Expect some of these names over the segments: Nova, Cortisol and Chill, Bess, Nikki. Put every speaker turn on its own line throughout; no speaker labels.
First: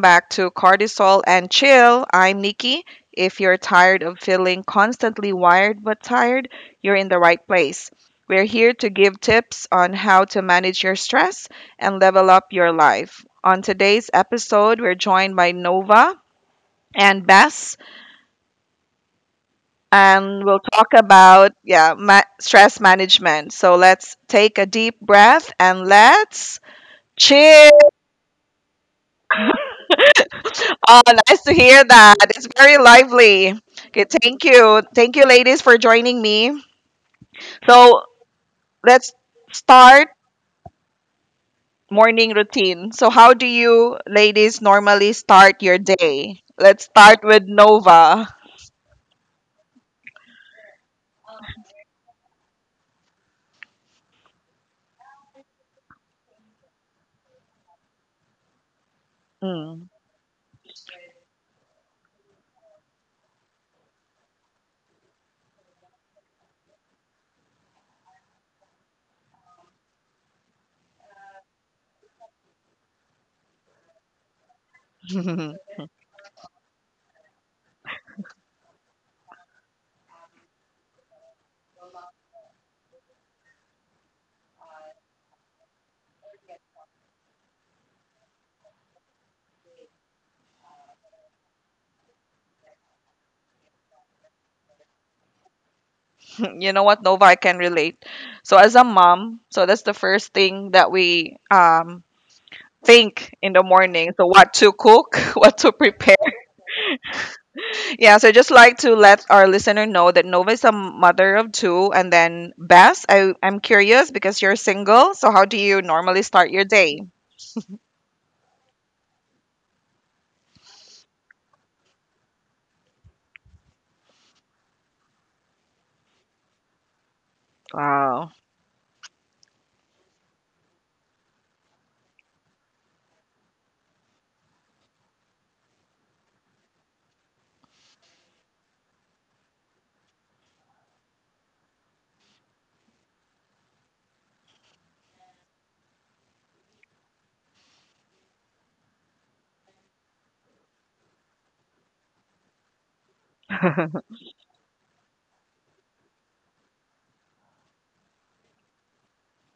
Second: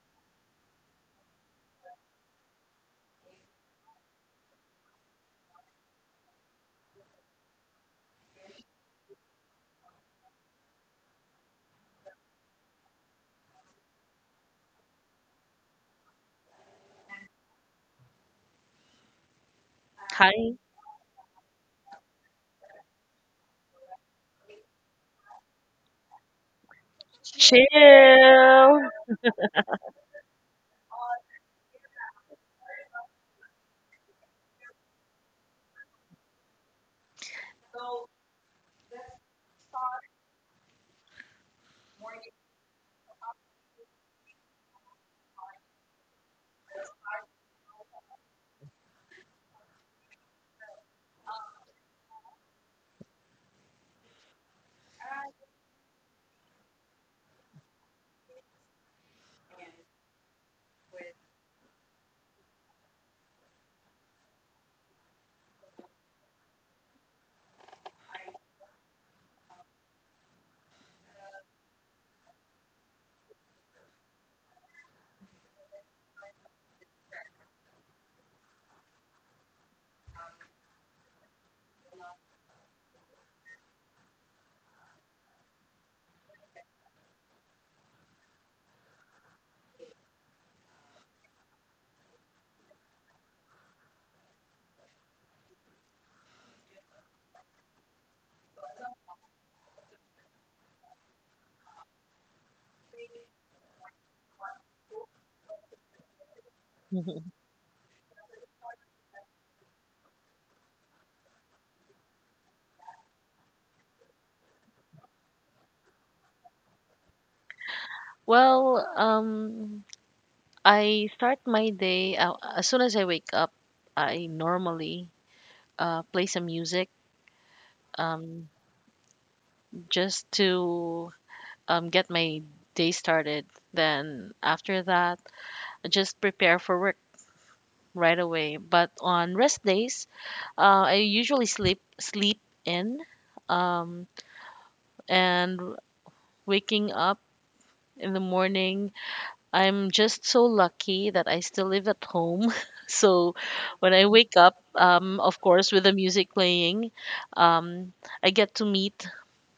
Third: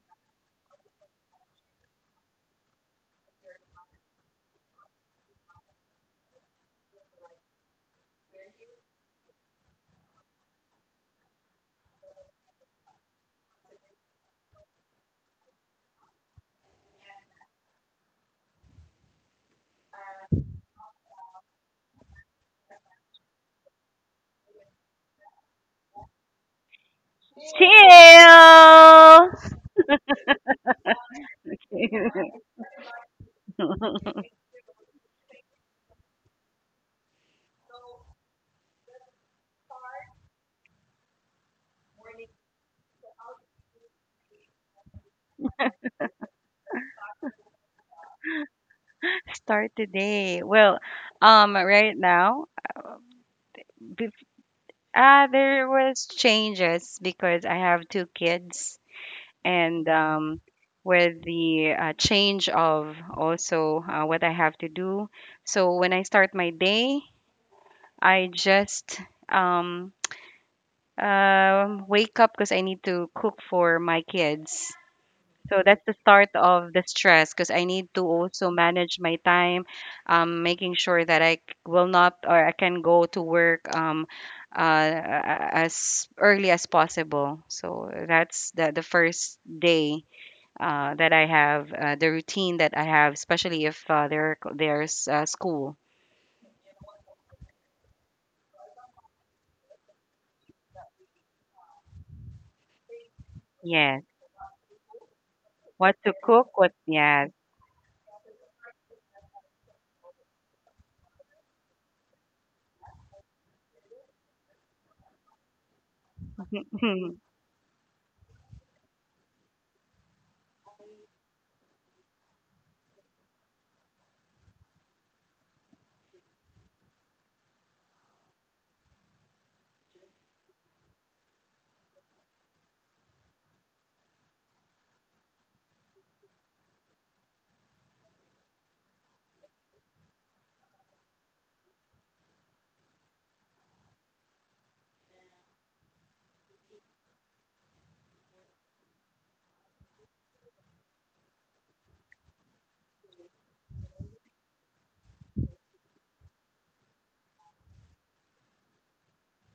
back to Cortisol and Chill. I'm Nikki. If you're tired of feeling constantly wired but tired, you're in the right place. We're here to give tips on how to manage your stress and level up your life. On today's episode, we're joined by Nova and Bess, and
Hi,
we'll talk about yeah, stress management. So let's take a deep breath and let's chill.
chill.
Chill.
Oh, nice to hear that. It's very lively. Okay, thank you. Thank you, ladies, for joining me. So let's start morning routine. So, how do you ladies normally start your day? Let's start with Nova.
Start today. Well, right now, uh, bef there was changes because I have two kids, and
Mm.
with the change of also what I have to do. So when I start my day, I just um, wake up because I need to cook for my kids. So
You
that's the start of the stress because I need to also manage my time, making sure that will not or I can go to work as early as possible. So that's the first day that I have the routine that I have, especially if there's school.
know what, Nova, I can relate. So, as a mom, so that's the first thing that we think in the
Yes,
morning. So, what to cook, what to
what to
prepare.
cook? What? Yes.
Yeah, so just like to let our listener know that Nova is a mother of two, and then Bess, I'm curious because you're single. So how do you normally start your day?
Well, um, I start my day as soon as I wake up. I normally play some music
Wow.
um, just to get my day started. Then after that, I just prepare for work right away. But on rest days, I usually sleep in, um, and waking up in the morning, I'm just so lucky that I still live at home. So when I wake up, of course, with the music playing, um, I get to meet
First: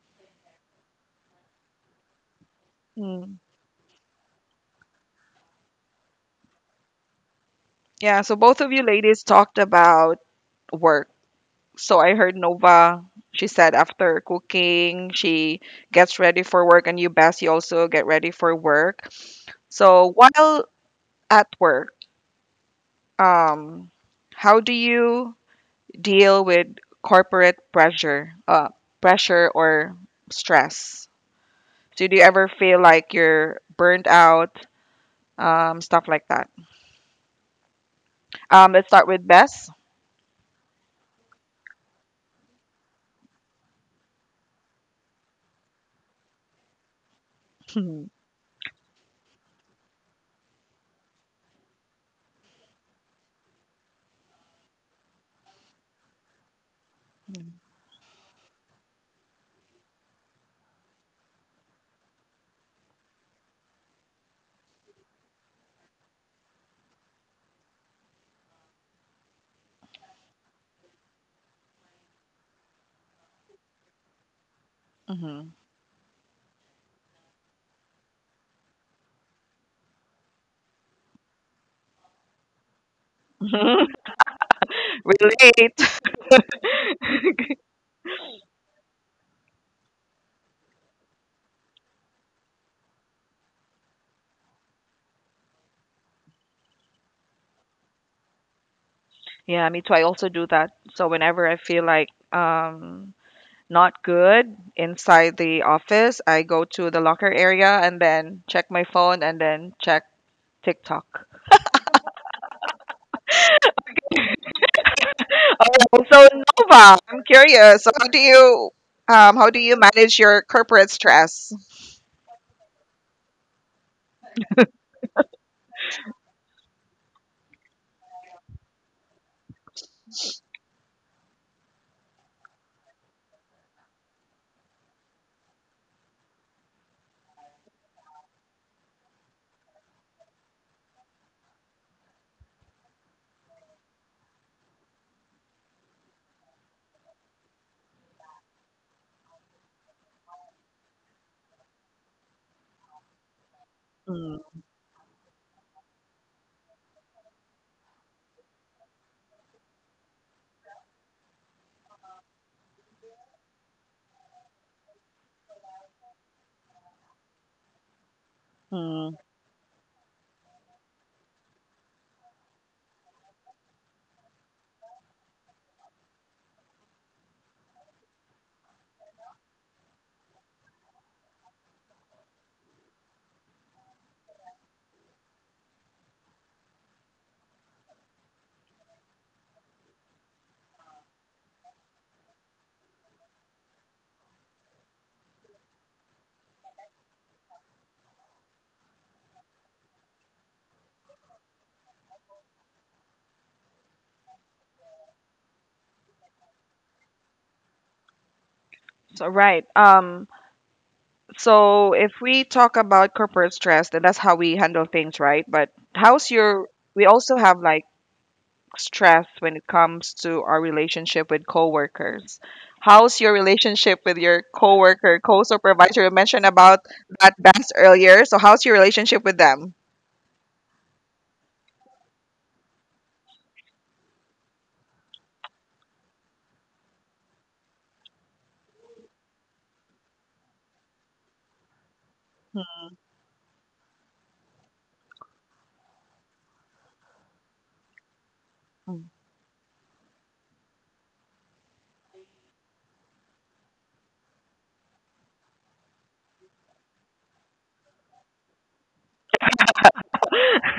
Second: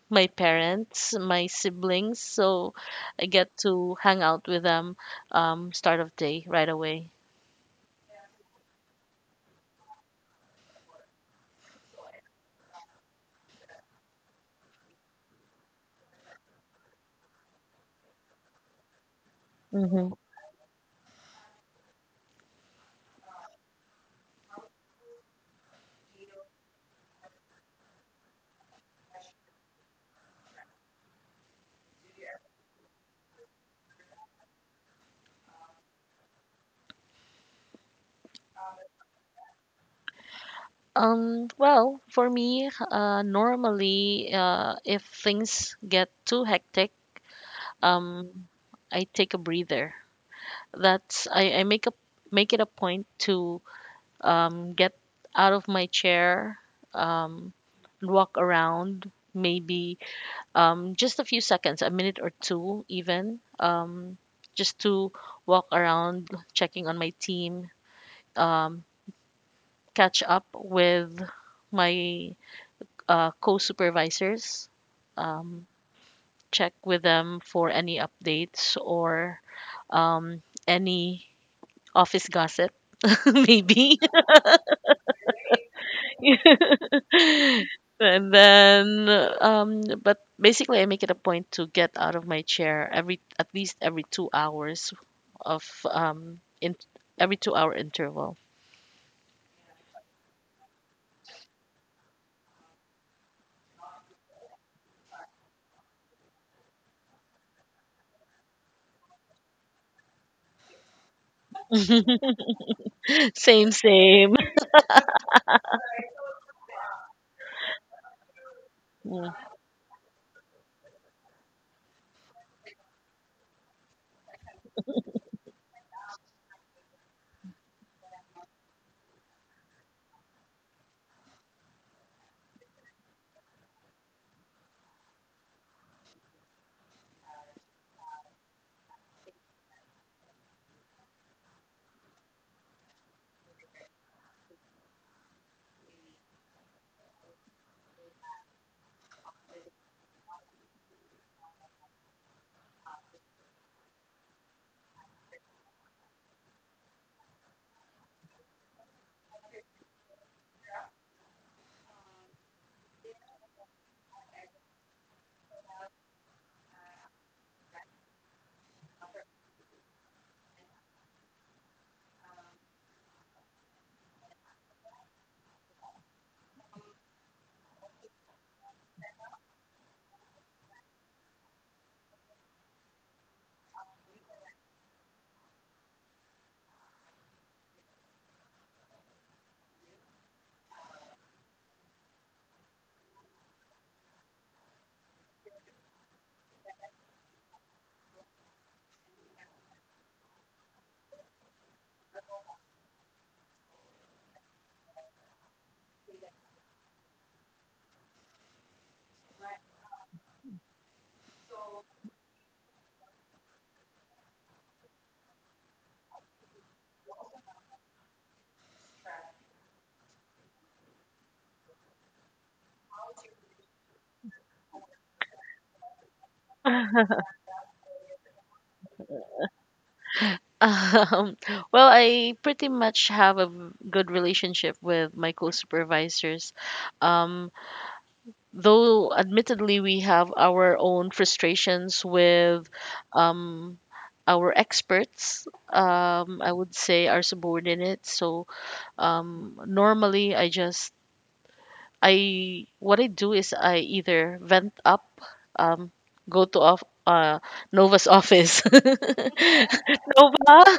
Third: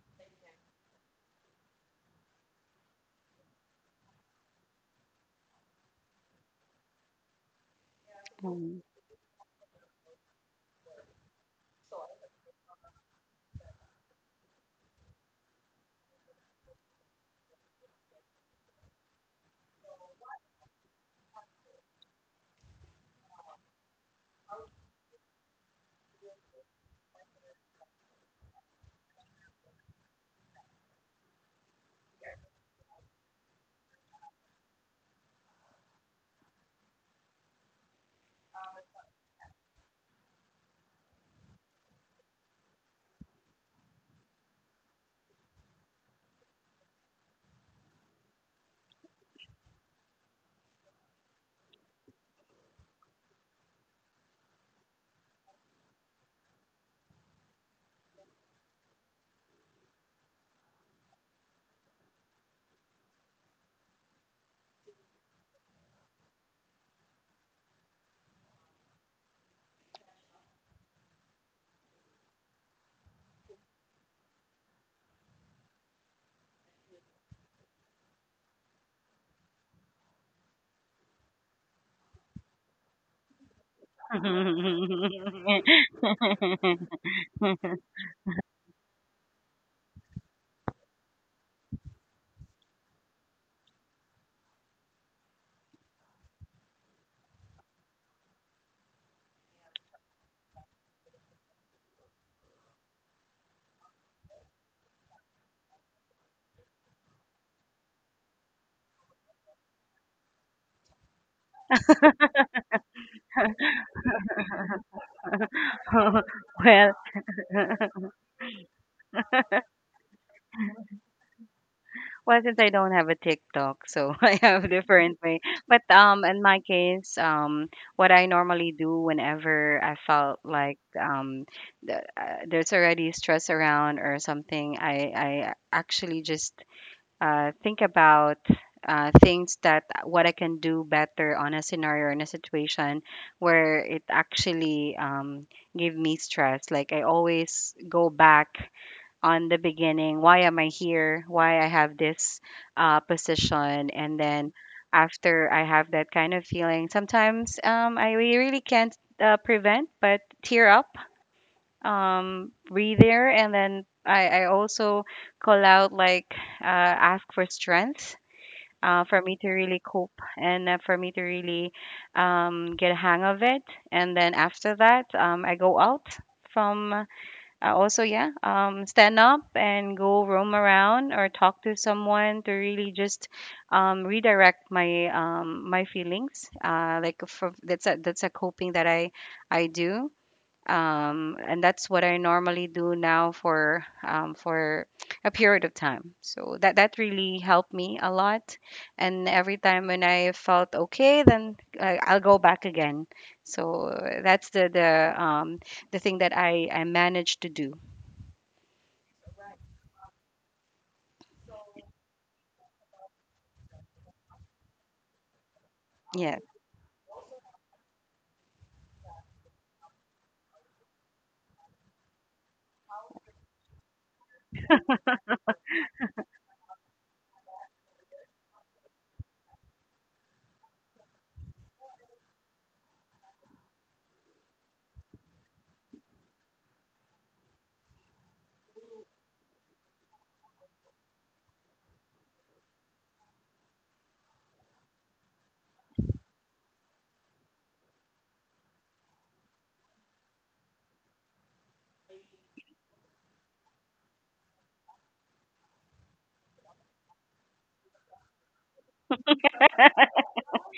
my parents, my siblings. So I
Mm.
get to hang out with them, start of day right away.
Yeah, so both of you ladies talked about work. So I heard Nova, she said after cooking, she gets ready for work, and you, Bess, you also get ready for work.
hmm
So while at work, um, how do you deal with corporate pressure, pressure or stress? So do you ever feel like you're burnt out, stuff like that? Let's start with Bess.
Well, for me, normally, if things get too hectic, um, I take a breather. I make a make it a point to, get out of my chair, um, walk around, maybe just a few seconds, a minute or two, even, just to walk around, checking on my team, um, catch up with my co supervisors,
Mm-hmm.
um, check with them for any updates or um, any office gossip, maybe.
Relate.
And then, but basically, I make it a point to get out of my chair every at least every two hours of in every two-hour interval.
Yeah, me too. I also do that. So whenever I feel like not good inside the office, I go to the locker area and then check my phone and then check TikTok.
Same, same.
Oh, so
well,
Nova, I'm curious. So how do you
Yeah.
how do you manage your corporate stress?
Well, since I don't have a TikTok, so I have a different way. But in my case, what I normally do whenever I felt like there's already stress around or something, I actually just think about things that what I can do better on a scenario or in a situation where it actually gave me stress. Like I always go back on the beginning. Why am I here? Why I have this position? And
Mm,
then after I have that kind of feeling, sometimes really can't prevent but tear up, breathe air, and then I also call out like, uh, ask for strength
mm.
for me to really cope, and for me to really get a hang of it. And then after that, I go out from also, yeah, stand up and go roam around or talk to someone to really just redirect my feelings. Like for, that's a coping that I do, and that's what I normally do now for a period of time. So that that really helped me a lot. And every time when I felt okay, then I'll go back again. So that's the thing that I managed to do.
So right. So if we talk about corporate stress, then that's how we handle things, right? But how's
Yes.
your? We also have like stress when it comes to our relationship with coworkers. How's your relationship with your coworker, co-supervisor? You mentioned about that dance earlier. So how's your relationship with them?
Um, I pretty much have a good relationship with my co-supervisors. Um, though admittedly we have our own frustrations with um, our experts, I would say our subordinates. So normally I just I what I do is I either vent up, um, go to off Nova's office. Nova,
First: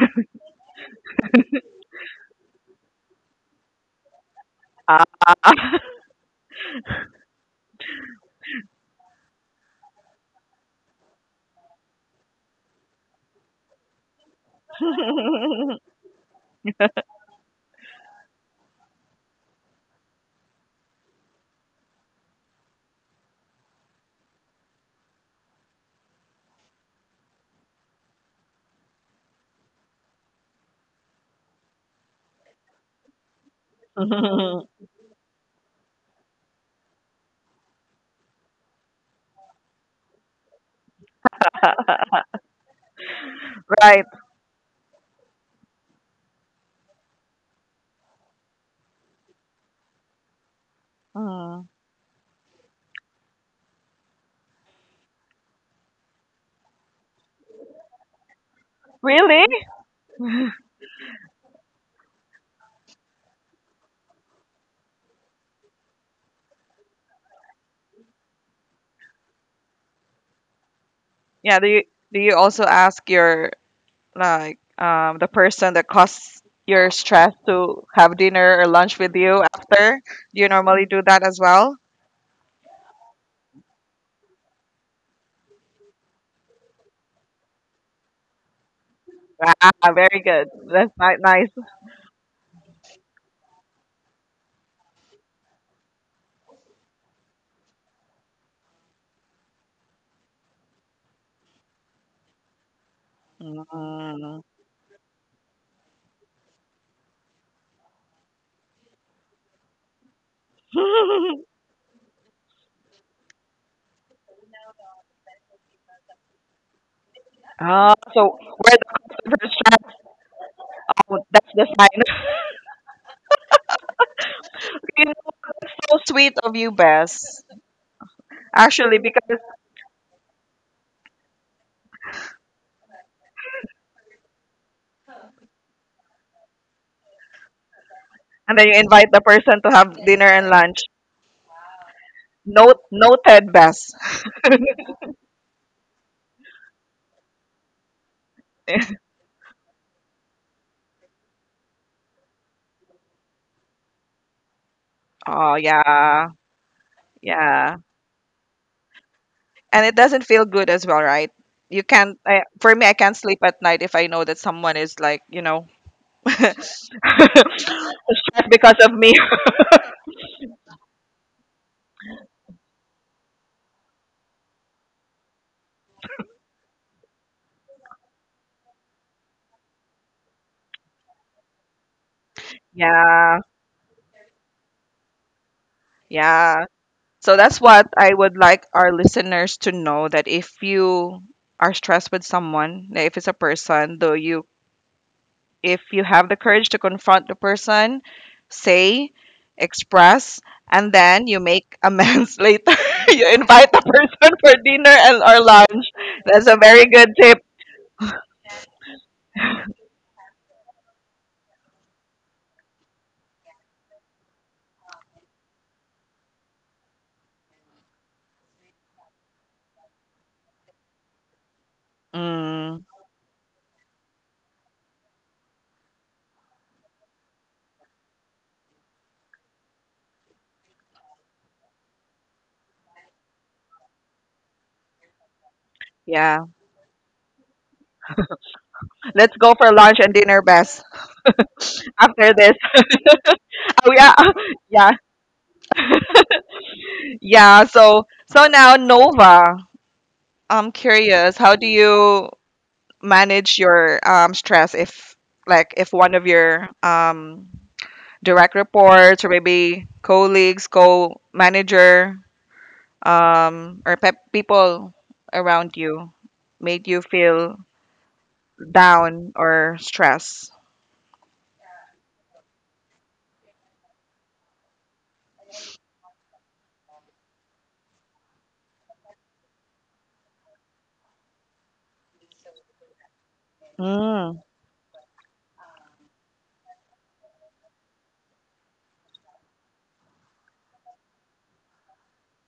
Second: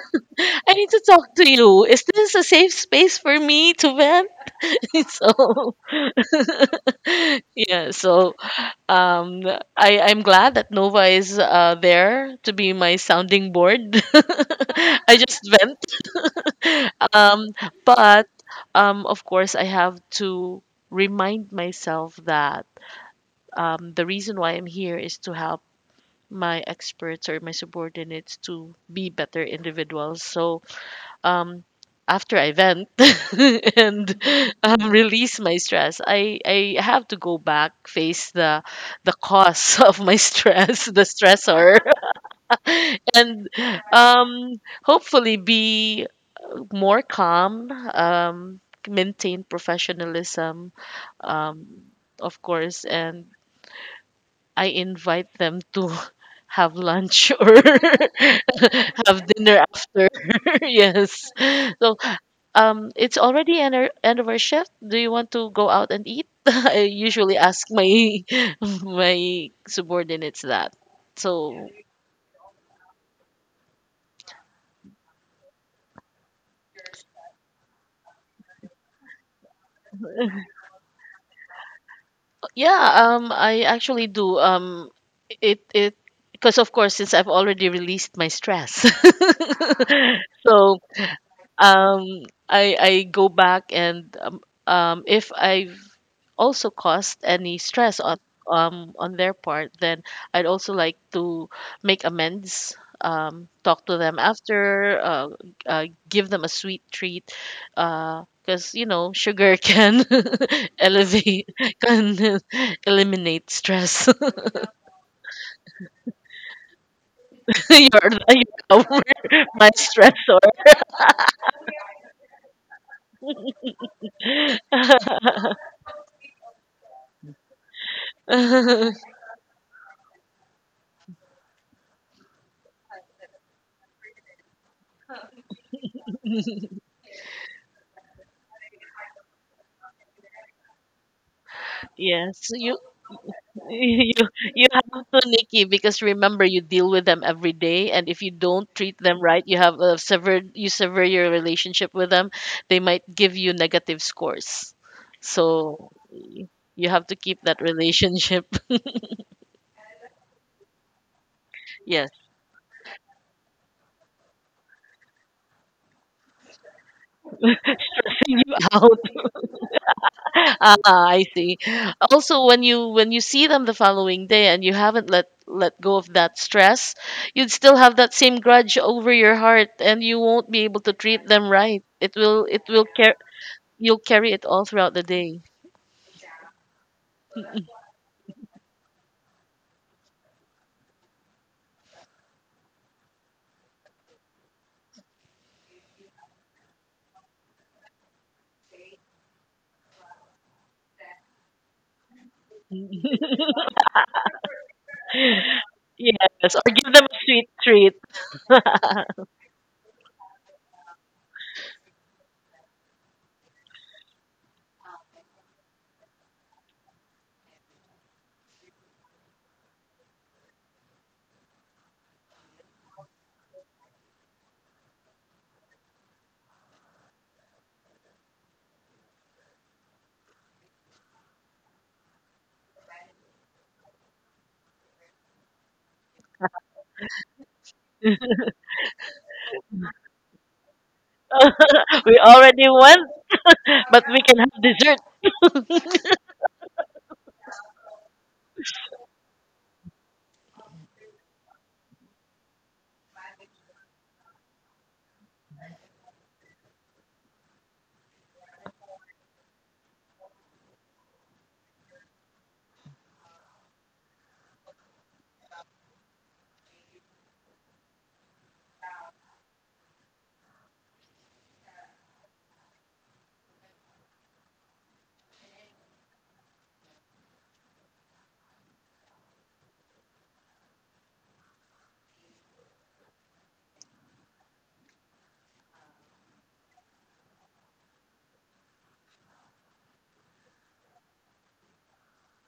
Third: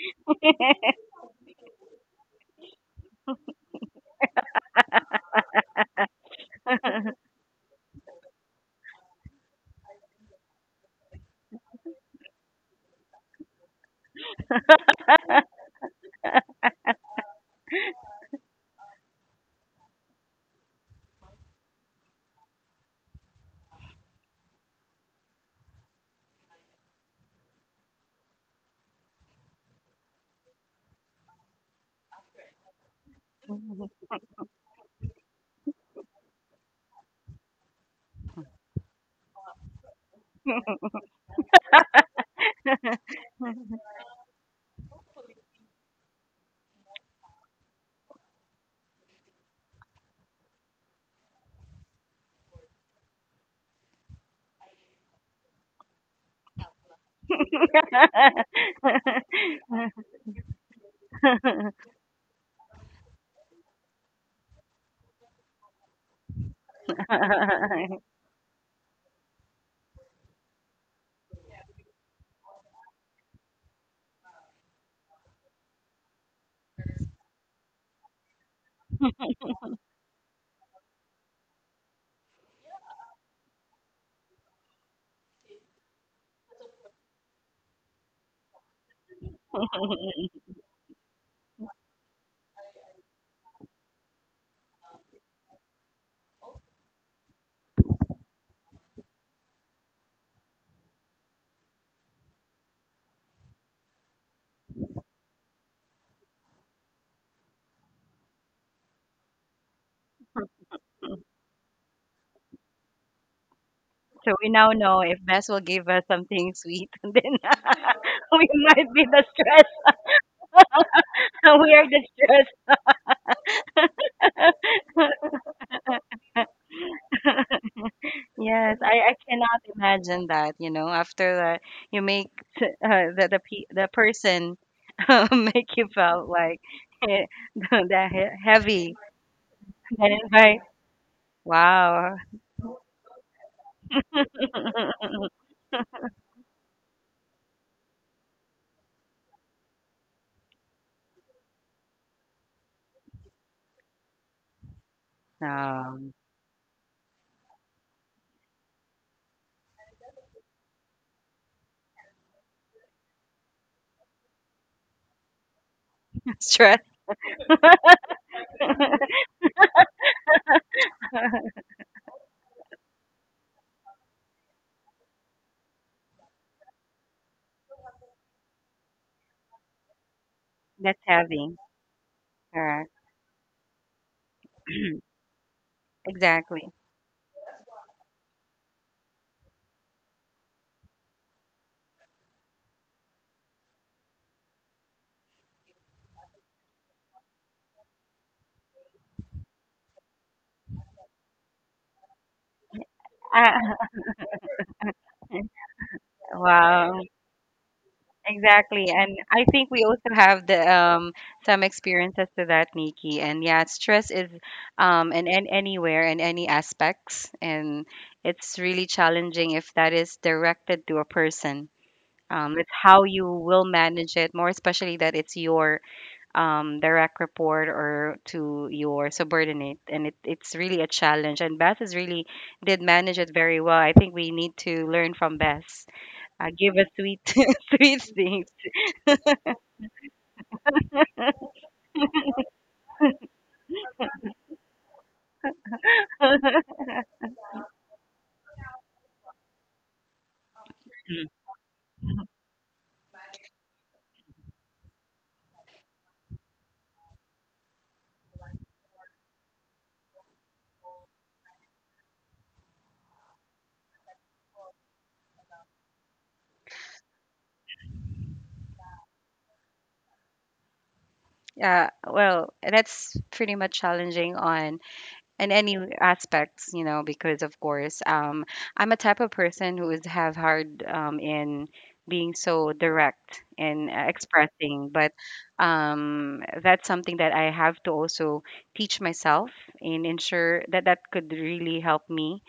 I need to talk to you. Is this a safe space for me to vent?
Ah.
So yeah, so um, I'm glad that Nova is there to be my sounding board. I just vent. Um, but of course, I have to remind myself that the reason why I'm here is to help my experts or my subordinates to be better individuals. So um, after I vent
So
and release my stress, I have to go back, face the cause of my stress, the stressor, and
Right.
hopefully be more calm, maintain professionalism, um,
Mm.
of course, and I invite them to have lunch or have
Really?
dinner after. Yes. So it's already end, our- end of our shift. Do you want to go out and eat? I usually ask my my subordinates that.
Yeah,
So
do you also ask your like the person that caused your stress to have dinner or lunch with you after? Do you normally do that as well?
yeah, I actually do. It it because of course since I've already released my stress,
Ah, very good.
so
That's nice.
um, I go back and if I've also caused any stress on their part, then I'd also like to make amends, talk to them
Mm.
after, uh, give them a sweet treat, because you know sugar can elevate, can eliminate stress.
we now know if Bess will give us something sweet, then
You're
Ah, so
the-
we
where the
might be the
you're
stress.
my
customer is
stressor.
out, that's the
We are the
sign.
stress.
You know, so sweet of you, Bess.
Yes,
Actually,
I
because
cannot imagine that. You know, after you make, the person make you felt like, eh,
and then you
heavy,
invite the person to have
then
dinner
it's
and
like,
lunch.
wow,
Yes, you
Note noted, Bess.
You you have to, Nikki, because remember you deal with them every day, and if you don't treat them right, you have a severed you sever your relationship with them. They might give you negative scores,
Oh
so
um,
yeah,
y- you have to keep that
yeah,
relationship.
and it doesn't feel good as well, right? You
Yes,
can't. I, for me, I can't sleep at night if I know that someone is like, you know,
stress.
stressed
you
because of
out.
me.
Ah, I see. Also, when you see them the following day and you haven't let go of that stress, you'd still have that same grudge over your heart, and you won't be able to
That's
treat them
heavy.
right. It will
Correct.
care
Yeah,
you'll carry it all throughout the day.
yeah.
Exactly.
So that's what I would like our listeners to know that if you are stressed with someone, if it's a person, though you if you have the courage to confront the person, say, express, and then you make amends later. You invite the
Uh,
person for dinner and or lunch. That's
Yes,
a
or
very
give
wow.
them
good
a
tip.
sweet treat.
Exactly. And I think we also have the some experiences to that, Nikki. And yeah, stress is in anywhere, in any aspects, and it's really challenging if that is directed to a person. It's
Mm,
how you will manage it, more especially that it's your direct report or to your subordinate. And it's really a challenge. And Beth is really did manage it very well. I think we need to learn from Beth.
yeah.
Give us sweet, sweet things.
Let's go for lunch and dinner best
We
after this.
already went,
Oh
but
yeah.
we can have
Yeah.
dessert.
Yeah. So so now Nova. I'm
Mm.
curious, how do you manage your stress if like if one of your direct reports or maybe colleagues, co-manager, or people around you made you feel down or stressed?
Yeah, well, that's pretty much challenging on in any aspects, you know, because of course I'm a type of person who is have hard in being so direct in
Mm,
expressing, but that's something that I have to also teach myself and ensure that that could really help me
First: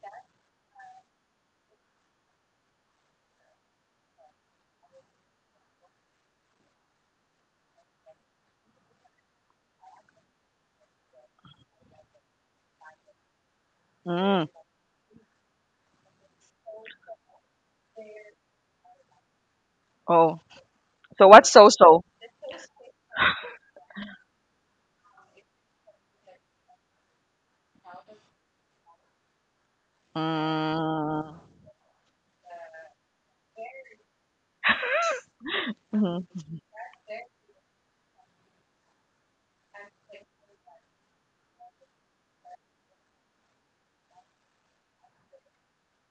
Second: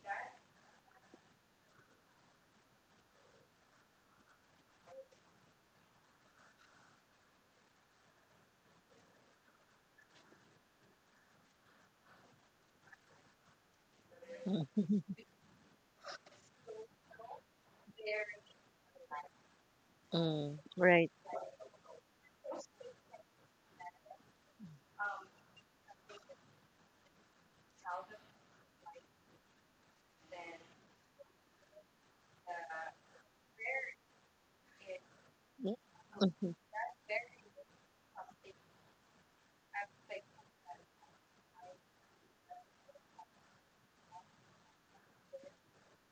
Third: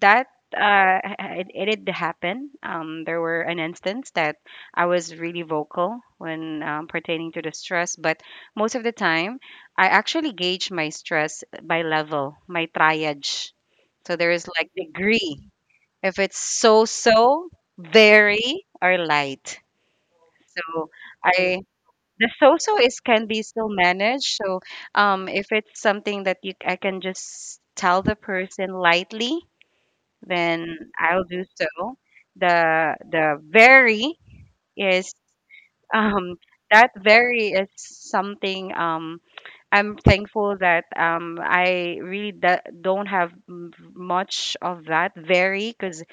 that uh, it did happen. There were an instance that I was really vocal when pertaining to the stress, but most of the time, I actually gauge my stress by level, my triage. So there
mm.
is like degree. If it's so so, very, or light.
Oh,
Mm,
So
right.
so what's
I,
so-so?
the so so is can be still managed. So if it's something that you I can just tell the person lightly, then I'll
Mm,
do so. The very is, um
mm-hmm,
that very is something, I'm thankful that I really d don't have much of that very, because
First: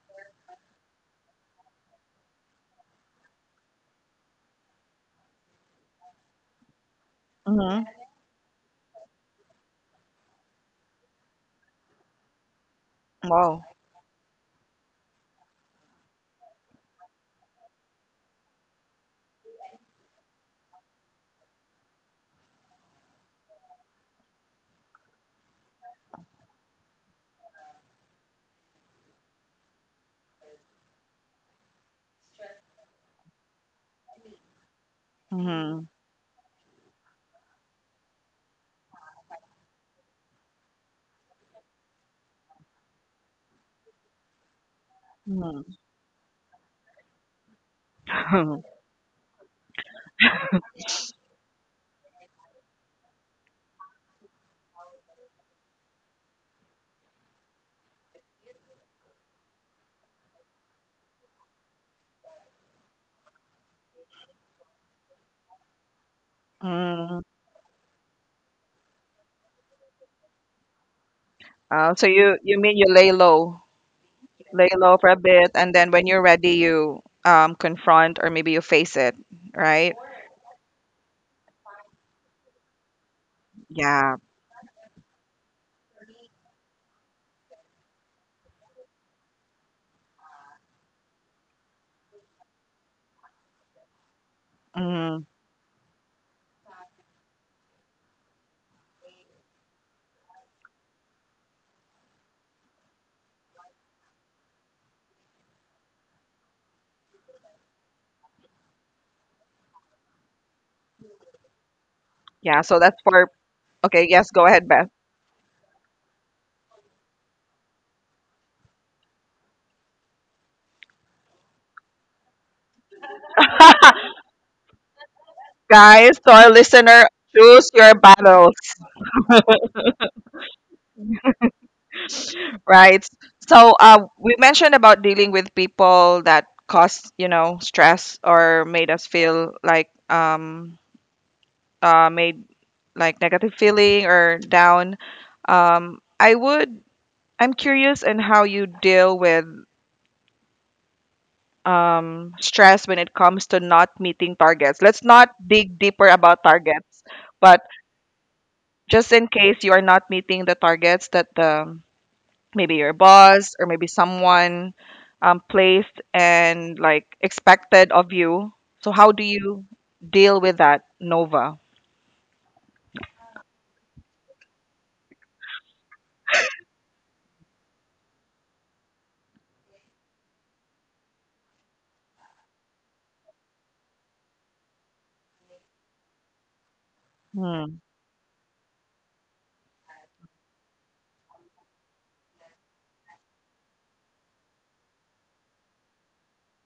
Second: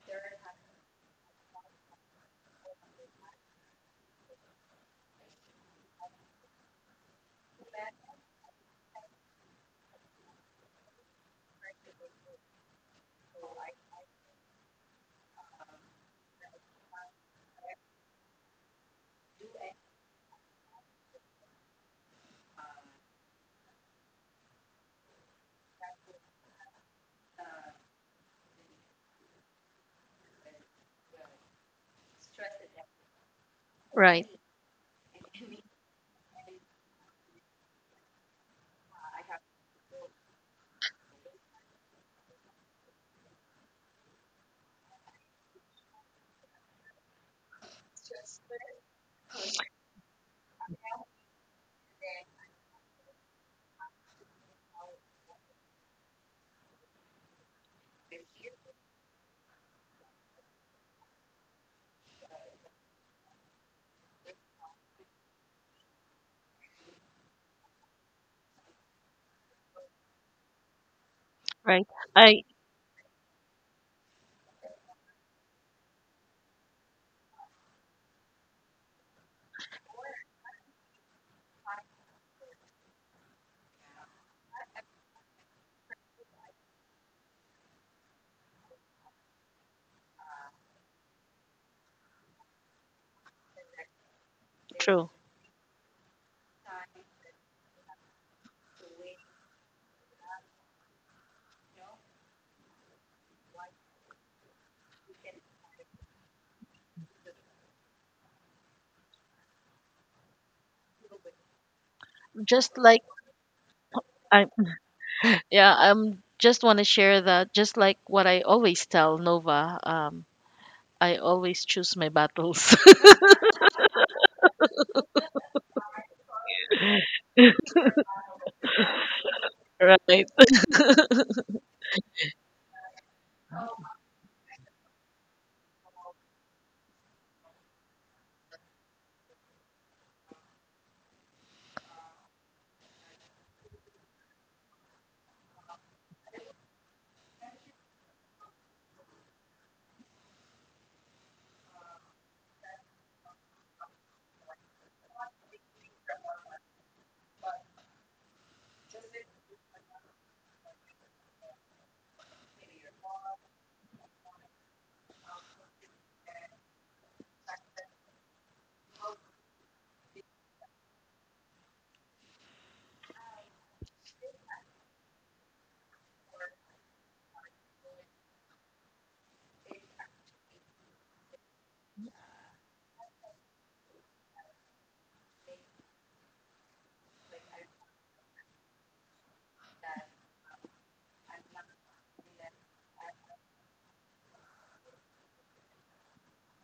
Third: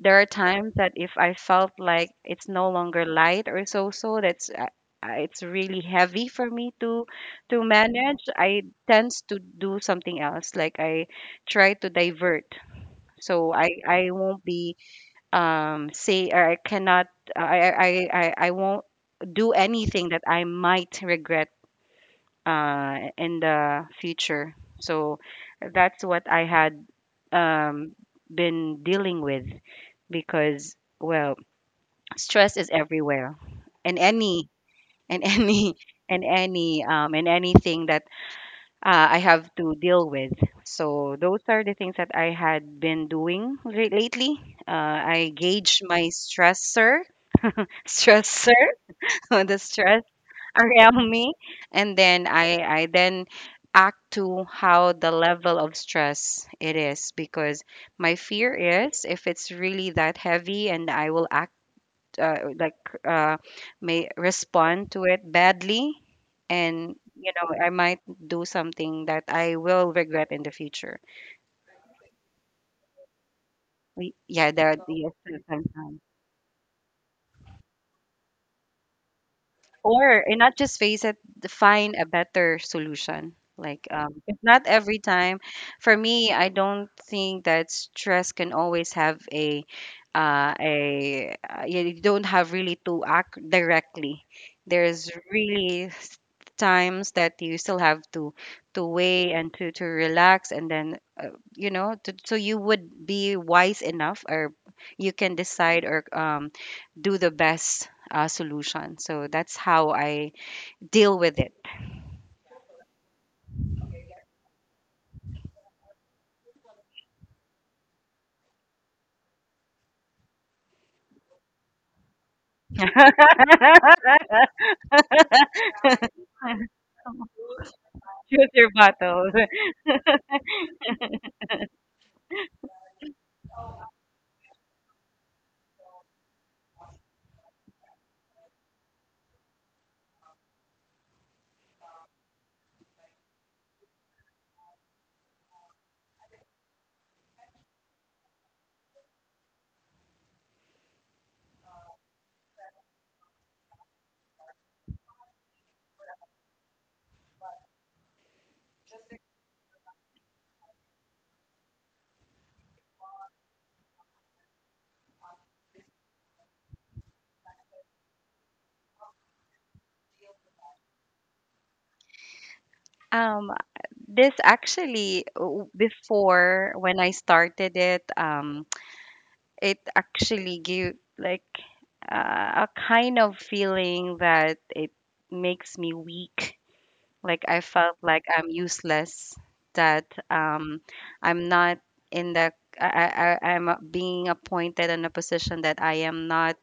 there are times that if I felt like it's no longer light or so so that's it's really heavy for me to
mm-hmm.
manage. I tend to do something else, like I try to divert, so
Wow.
I won't be say, or I cannot, I won't do anything that I might regret in the future. So that's what I had um, been dealing with, because well, stress is everywhere, in
Right.
any, in any,
Mm-hmm,
in any in anything that I have to deal with. So those are the things that I had been doing lately. Uh, I
mm-hmm.
gauge my stressor or the stress around me, and then I then act to how the level of stress it is, because my fear is if it's really that heavy and I will act uh, like uh, may respond to it badly, and
Mm.
you know, I might do something that I will regret in the future.
Right.
So you
I
you mean you
We- yeah,
lay
that
low for
yes,
a bit, and then
sometimes.
when you're ready, you confront or maybe you face it, right?
Or, and not just face it, find a better solution, like
Yeah.
if not every time. For me, I don't think that stress can always have a you don't have really to act directly.
true.
There's
Mm-hmm.
really times that you still have to weigh and to relax, and then you know, to, so you would be wise enough, or you can decide or do the best solution. So that's how I deal with it.
Yeah,
Just
so that's
like
for okay, yes, go
I
ahead, Beth.
yeah, I'm just want to share that just like what I always tell Nova, um, I always choose my battles.
Guys, so our listener, choose your
Choose
battles.
your battles.
Right.
Right. So we mentioned about dealing with people that caused, you know, stress or made us feel like made like negative feeling or down. Um, I would I'm curious in how you deal with stress when it comes to not meeting targets. Let's not dig deeper about targets, but just in case you are not meeting the targets that the maybe your boss or maybe someone placed and like expected of you. So how do you deal with that, Nova?
Um, this actually before when I started it, it actually gave like a kind of feeling that it makes me weak. Like I
Hmm.
felt like I'm useless, that I'm not in the, I'm being appointed in a position that I am not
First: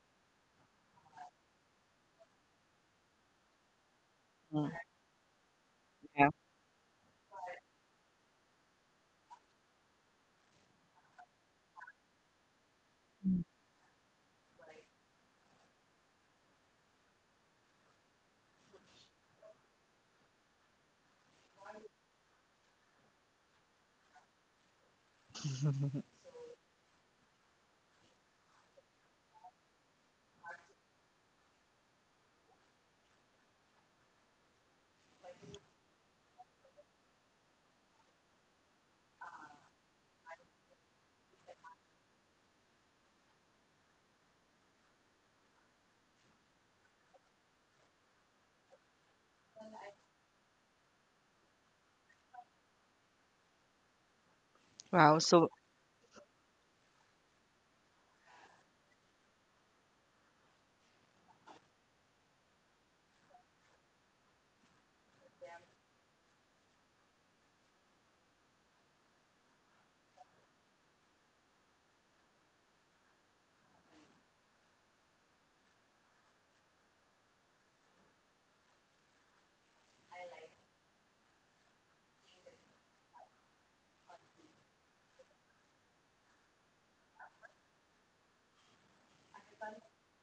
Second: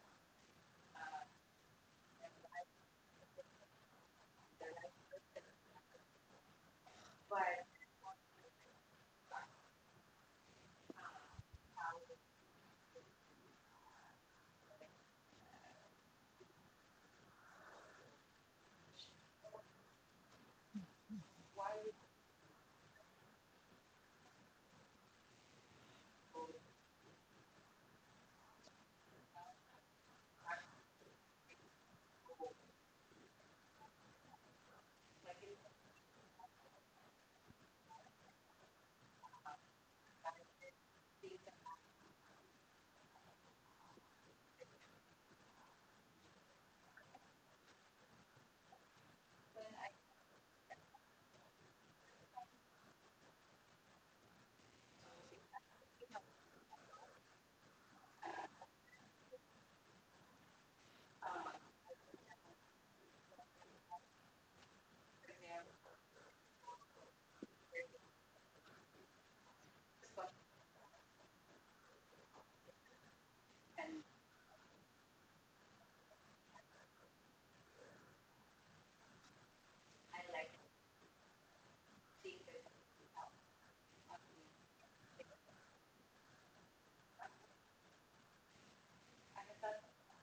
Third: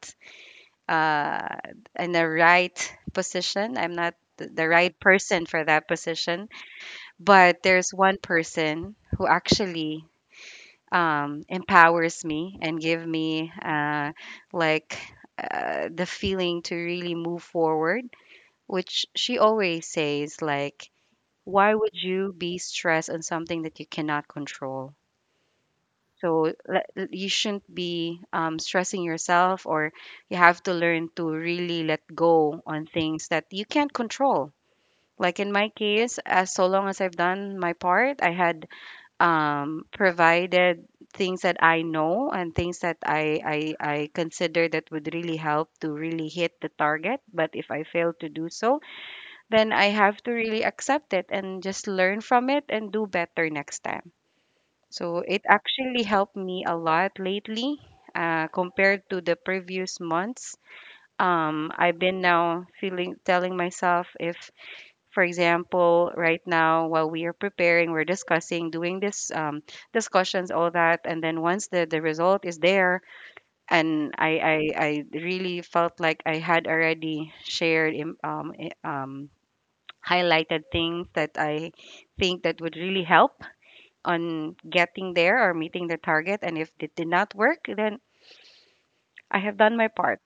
uh, in the right position. I'm not
Hmm,
the right person for that
yeah.
position. But there's one person who actually empowers me and give me like the feeling to really move forward. Which she always says like, why would you be stressed on something that you cannot control? So you shouldn't be stressing yourself, or you have to learn to really let go on things that you can't control. Like in my case, as so long as I've done my part, I had provided things that I know and things that I consider that would really help to really hit the target. But if I fail to do so, then I have to really accept it and just learn from it and do better next time. So
Wow.
it
So
actually helped me a lot lately, compared to the previous months. I've been now feeling, telling myself, if, for example, right now while we are preparing, we're discussing, doing this discussions, all that, and then once the result is there, and I really felt like I had already shared highlighted things that I think that would really help on getting there or meeting the target. And if it did not work, then I have done my part.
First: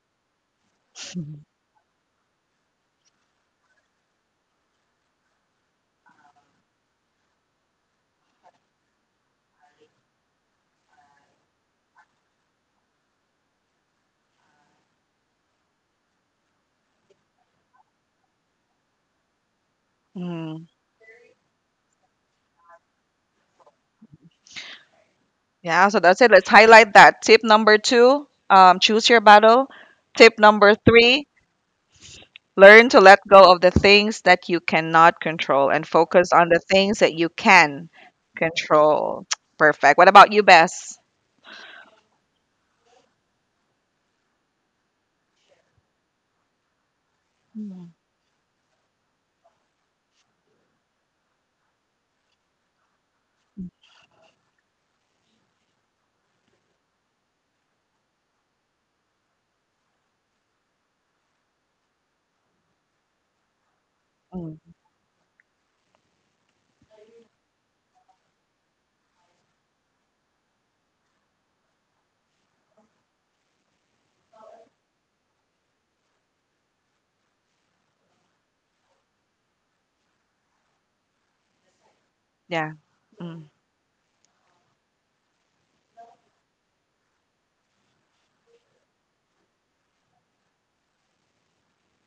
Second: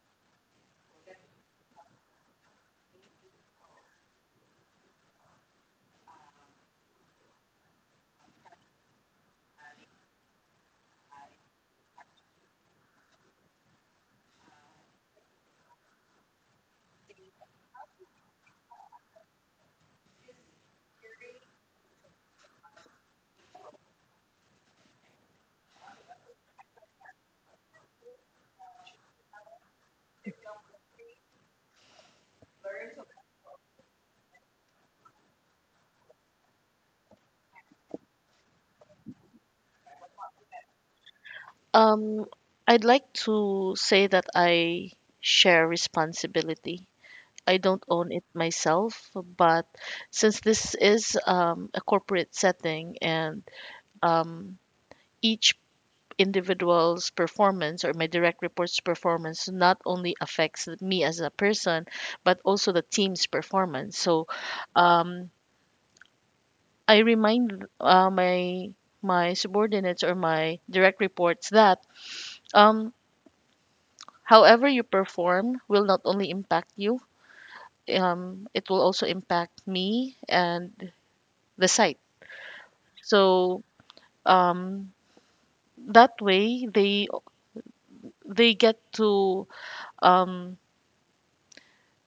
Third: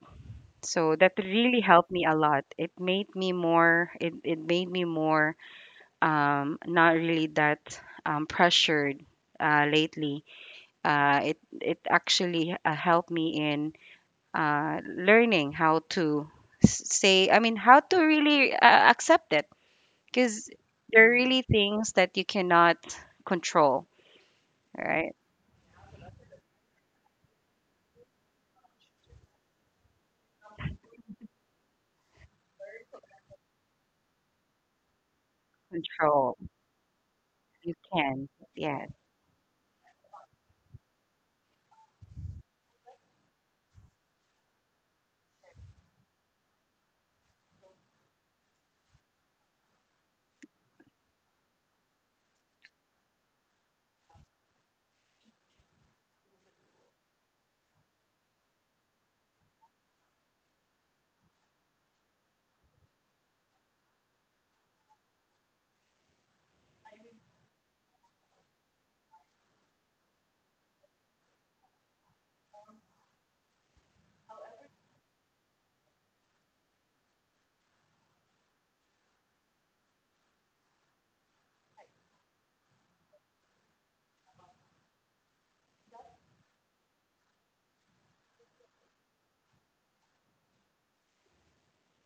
So that really helped me a lot. It made me more. It made me more not really that pressured lately. It actually helped me in learning how to how to really accept it, because
mm,
there are really things that you cannot control, right?
yeah. So that's it. Let's highlight that tip number two. Choose your battle. Tip number three. Learn to let go of the things that you cannot control and focus
Control.
on the things that you
You
can
can. Yes.
control. Perfect. What about you, Bess?
Um, I'd like to say that I share responsibility. I don't
Mm,
own it myself, but since this is a corporate setting and um, each individual's performance or my direct report's performance not only affects me as a person, but also the team's performance. So
mm,
um, I remind my my subordinates or my direct reports that um, however you perform will not only impact you, it will also impact me and the site.
yeah. Mm,
So um, that way they get to um,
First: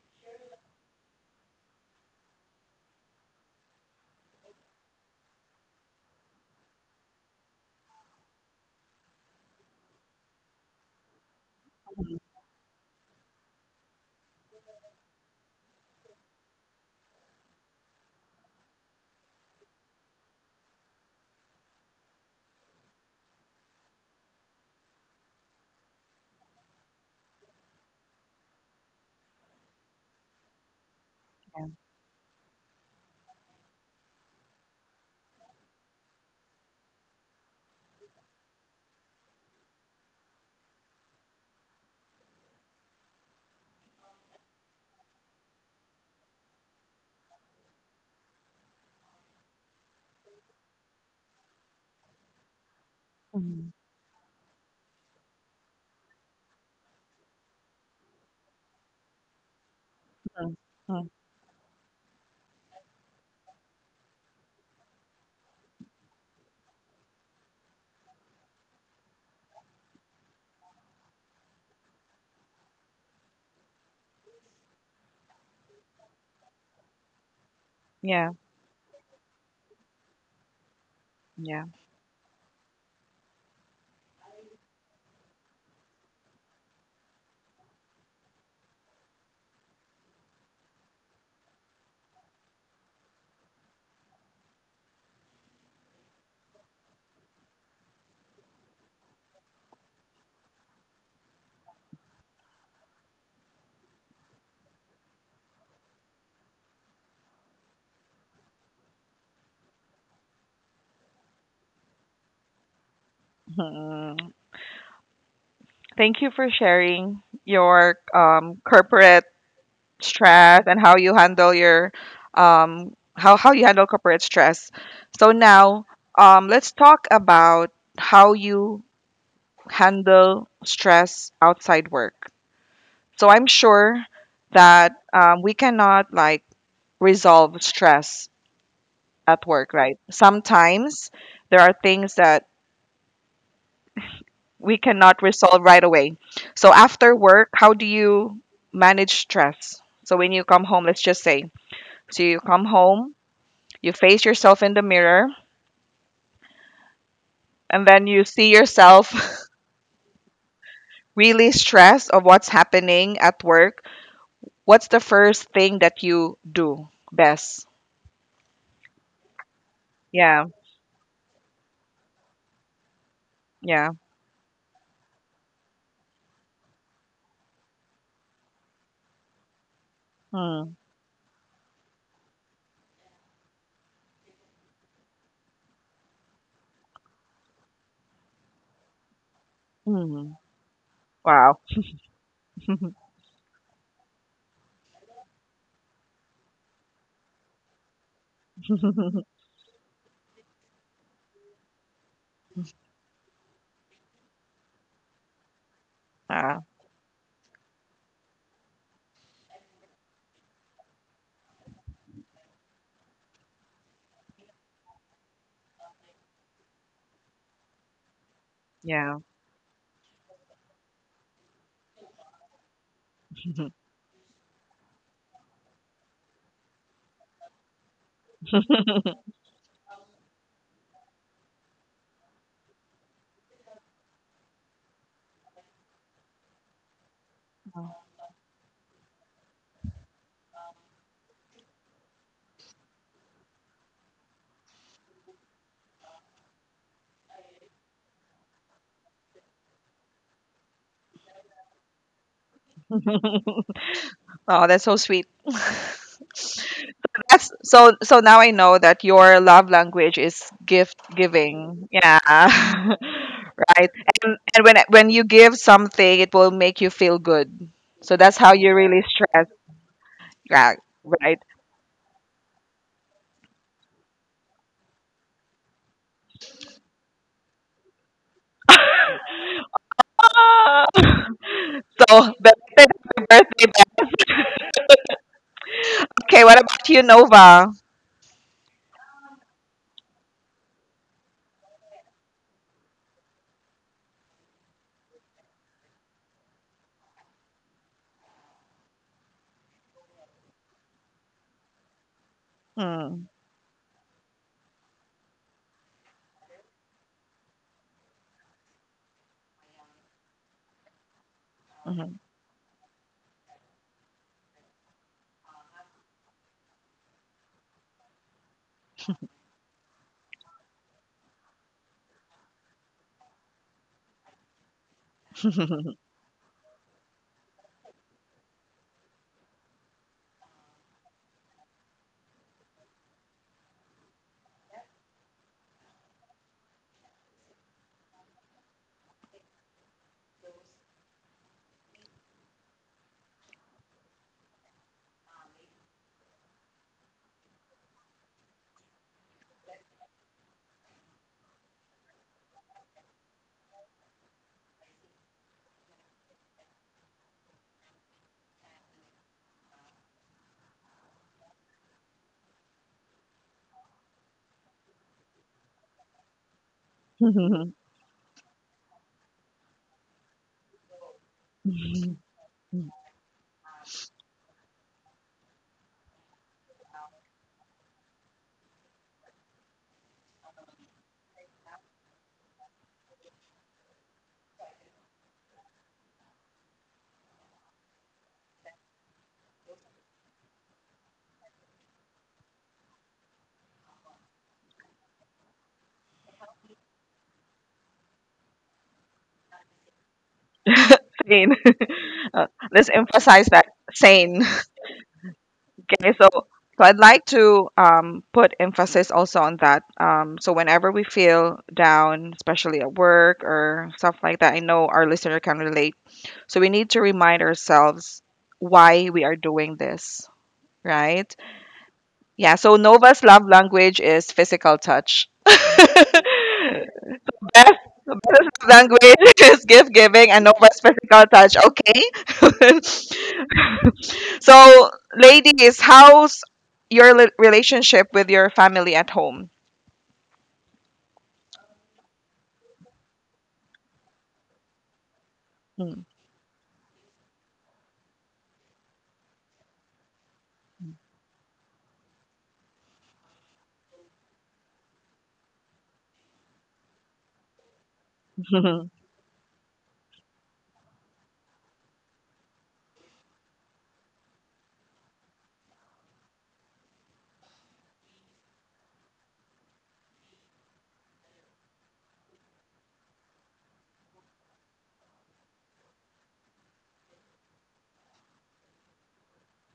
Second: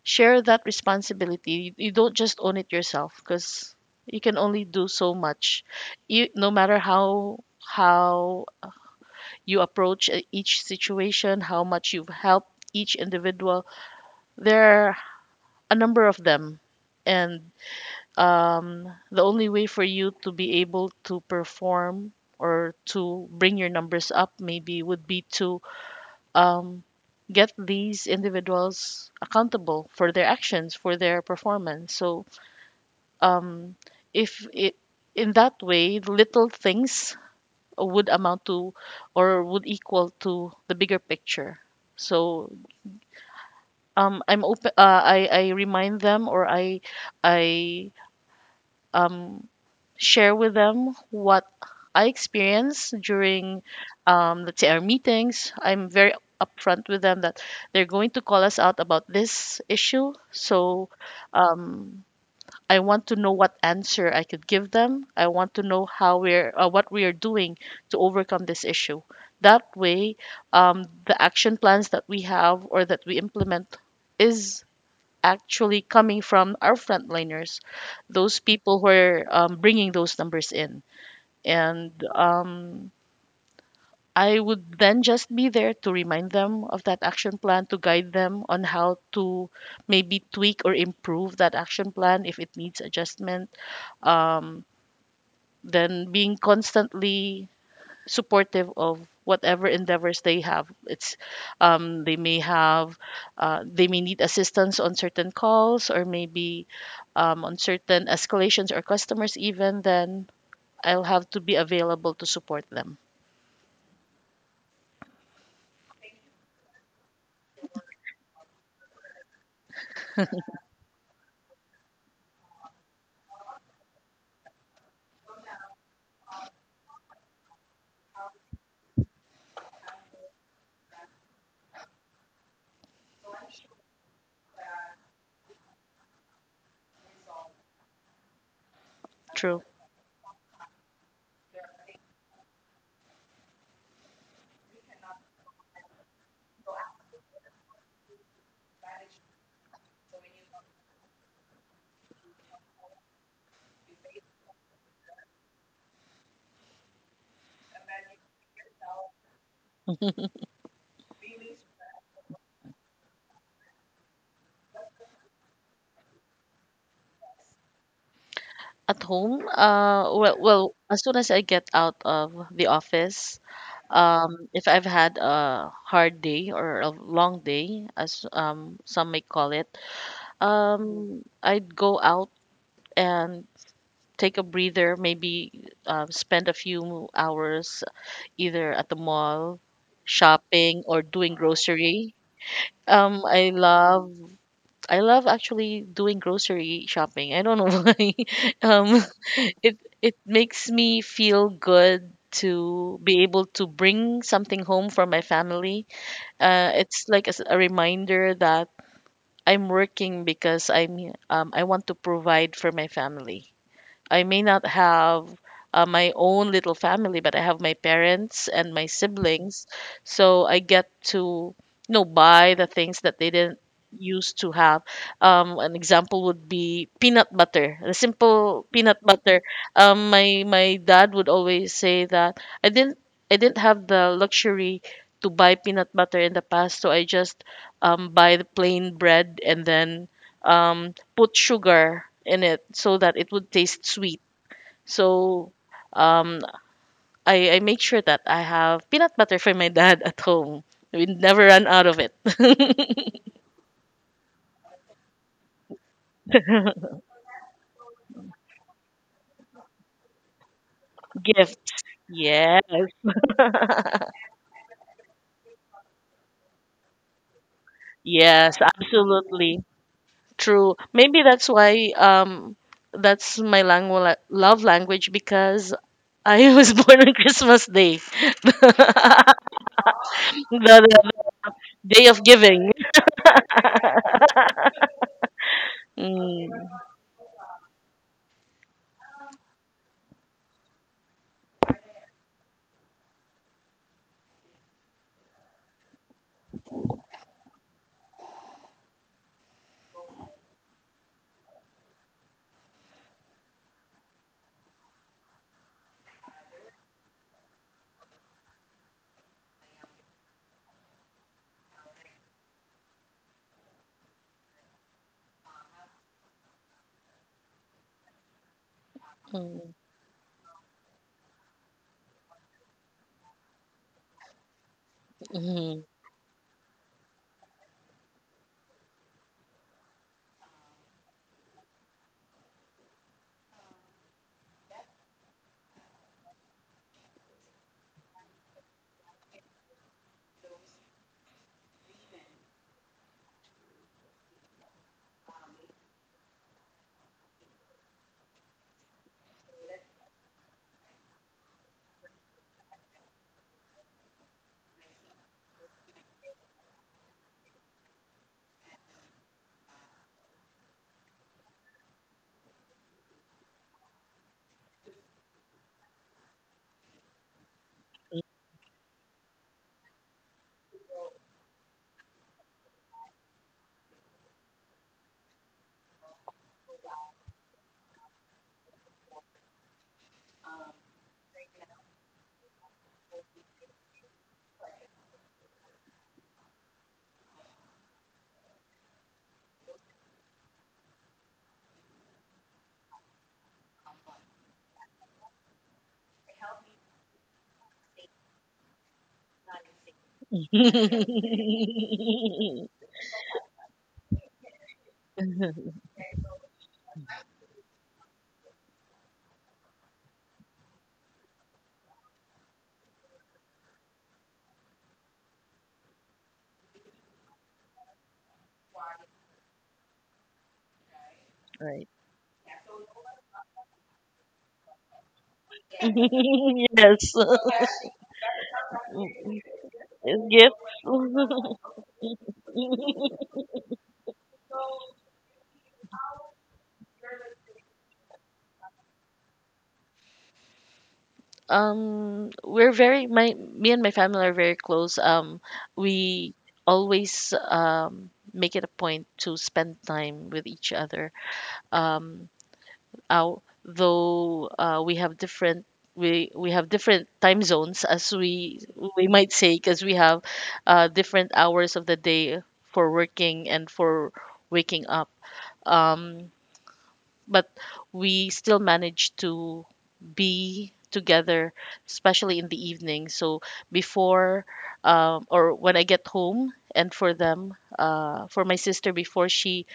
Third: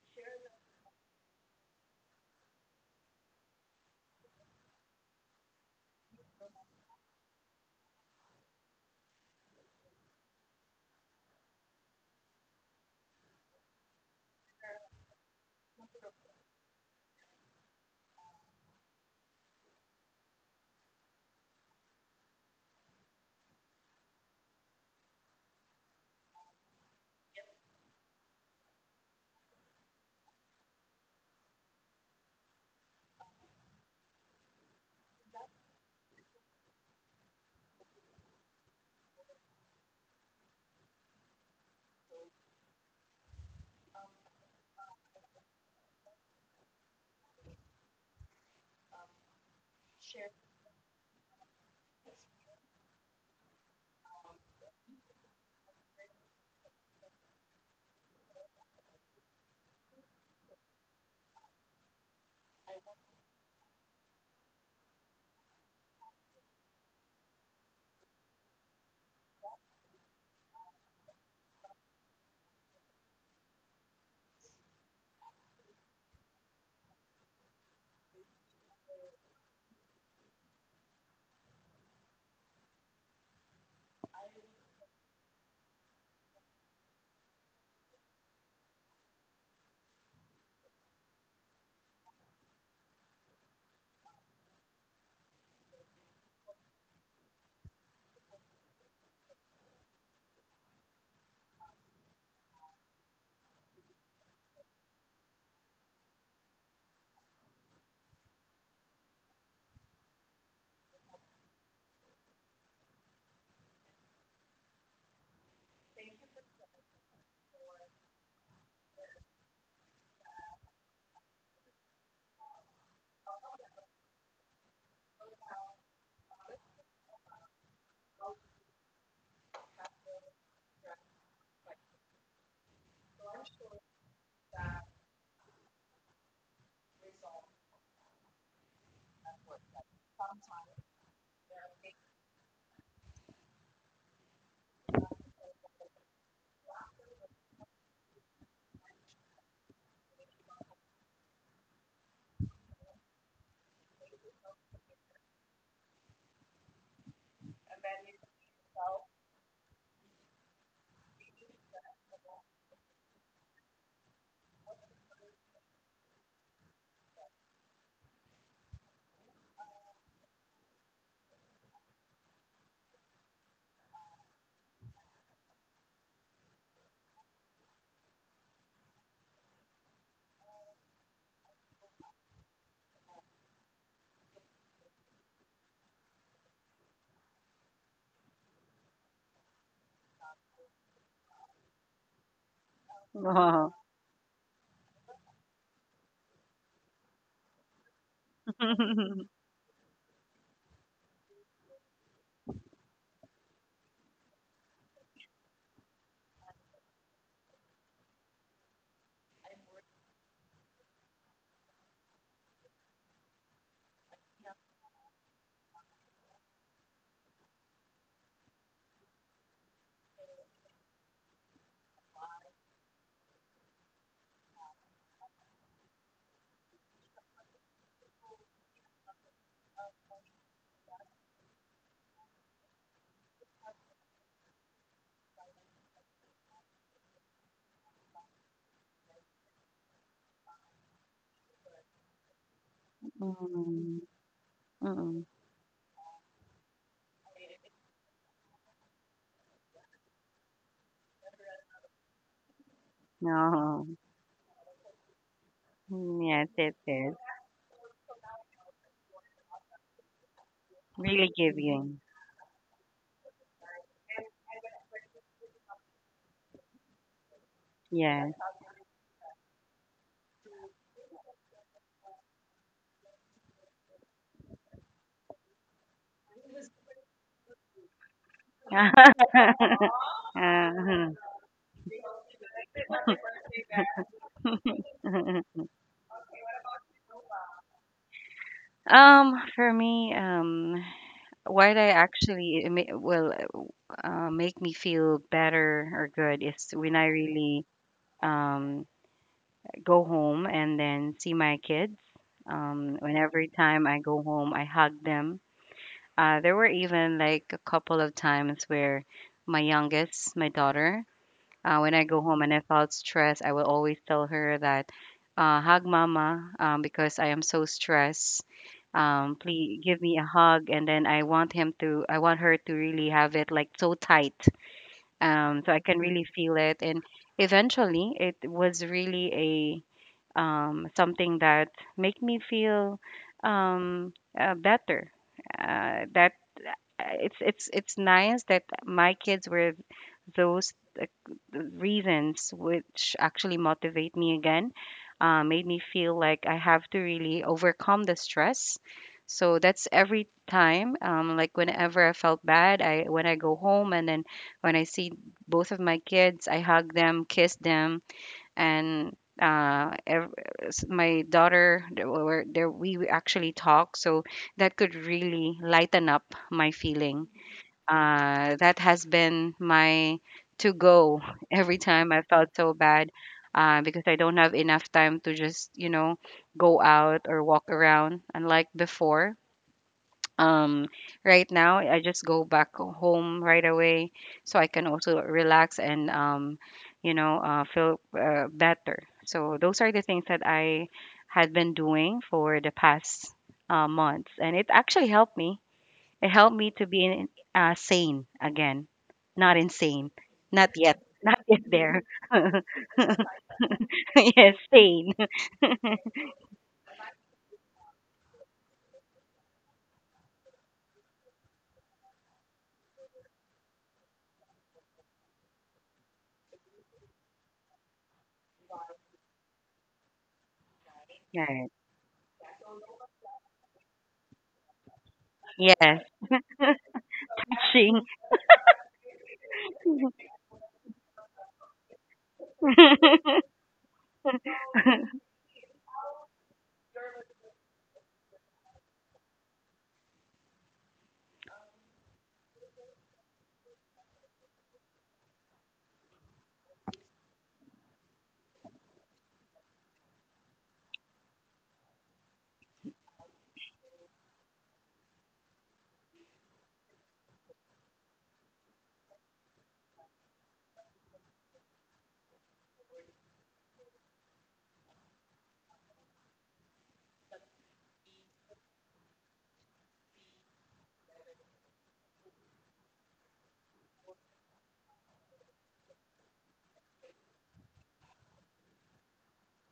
share that responsibility. You don't just own it yourself because you can only do so much. You, no matter how you approach each situation, how much you've
mm,
helped each individual, there are a number of them, and the only way for you to be able to perform or to bring your numbers up maybe would be to um, get these individuals accountable for their actions, for their
yeah.
performance. So, um, if it, in that way, little things would amount to or would equal to the bigger picture. So I'm open. I remind them or I um share with them what I experience during,
Mm,
let's say, our meetings. I'm very upfront with them that they're going to call us out about this issue.
mm,
So
mm,
um, I want to know what answer I could give them. I want to know how we're, what we are doing to overcome this issue. That way, the action plans that we have or that we implement is actually coming from our frontliners,
yeah.
those people who are bringing those numbers in.
Yeah.
And I would then just be there to remind them of that action plan, to guide them on how to maybe tweak or improve that action plan if it needs adjustment. Um, then being constantly supportive of whatever endeavors they have, it's they may have they may need assistance on certain calls or maybe on certain escalations or customers even then I'll have to be available to support them.
Mm. Thank you for sharing your corporate stress and how you handle your how you handle corporate stress. So now let's talk about how you handle stress outside work. So I'm sure that we cannot like resolve stress at
True.
work, right? Sometimes there are things that we cannot resolve right away. So after work, how do you manage stress? So when you come home, let's just say, so you come home, you face yourself in the mirror, and then you see yourself really stressed of what's happening at work. What's the first thing that you do best?
At home, well,
Yeah,
well as soon as I get out of the office,
yeah.
if I've had a hard day or a long day as some may call it,
Mm,
um, I'd go out and take a breather, maybe spend a few hours either at the mall,
mm.
shopping, or doing
Wow.
grocery. Um, I love I love actually doing grocery shopping. I don't know why. Um, it makes me feel good to be able to bring something home for my family.
Ah,
It's like as a reminder that I'm working because I'm I want to provide for my family. I may not have my own little family, but I have my parents and my
yeah.
siblings. So I get to, you know, buy the things that they didn't used to have. An example would be peanut butter, the simple peanut butter. My dad would always say that I didn't have the luxury to buy peanut butter in the past, so I just buy the plain bread and then um, put sugar in it so that
No.
it would taste
Mm,
sweet.
mm,
So um, I make sure that I have peanut butter for my dad at home. We never run out of it.
no.
Oh, that's so sweet.
Mm, yes, it is.
That's so so now I know that your love language is gift
Really
Gift.
giving.
giving.
Yeah.
Yes.
Right. And when you give something, it will make you feel good. So that's
Yes.
how
Yes,
you really stress.
absolutely.
Yeah,
True. Maybe
right.
that's why um, that's my langu- love language, because I was born on Christmas Day. the,
Ah.
the-
Uh-huh.
So,
day of giving.
belated happy birthday, Beth. Okay,
Mm.
what about you, Nova?
For me, why I actually will make me feel better or good is when I really um go home and then see my kids. When
Mm,
every time I go home, I hug them. There were even like a couple of times where my youngest, my daughter, when I
mhm.
go home and I felt stressed, I will always tell her that, hug mama, because I am so stressed. Please give me a hug, and then I want him to, I want her to really have it like so tight, so I
Mhm.
can really feel it. And eventually, it was really something that make me feel um, better. That it's nice that my kids were those uh, reasons which actually motivate me again, made me feel like I have to really overcome the stress. So that's every time, like whenever I felt bad, I when I go home and then when I see both of my kids, I hug them, kiss them, and uh ev- my daughter, there were, there we actually talk, so that could really lighten up my feeling, that has been my to go Every time I felt so bad, because I don't have enough time to just, you know, go out or walk around unlike before. um right now, I just go back home right away, so I can also relax and, you know, feel better. So those are the things that I had been doing for the past months, and it actually helped me, it helped me to be sane again, not insane, not yet. Not
Sane.
yet there.
Uh, let's emphasize that sane.
Yes, sane.
Okay, so so I'd like to put emphasis also on that. So whenever we feel down, especially at work or stuff like that, I know our listener can relate. So we need to remind ourselves why we are doing this, right?
Right.
Right.
Yeah. So Nova's love language is physical touch.
Yes,
Yes.
Beth
touching.
language is gift giving
It's
and no less physical touch.
gifts.
Okay. So, ladies, how's your relationship with your family at home?
Um, we're very my me and my family are very close.
Hmm.
We always make it a point to spend time with each other. Um, out though we have different time zones as we might say because we have different hours of the day for working and for waking up um, but we still manage to be together, especially in the evening. So before or when I get home and for them for my sister before she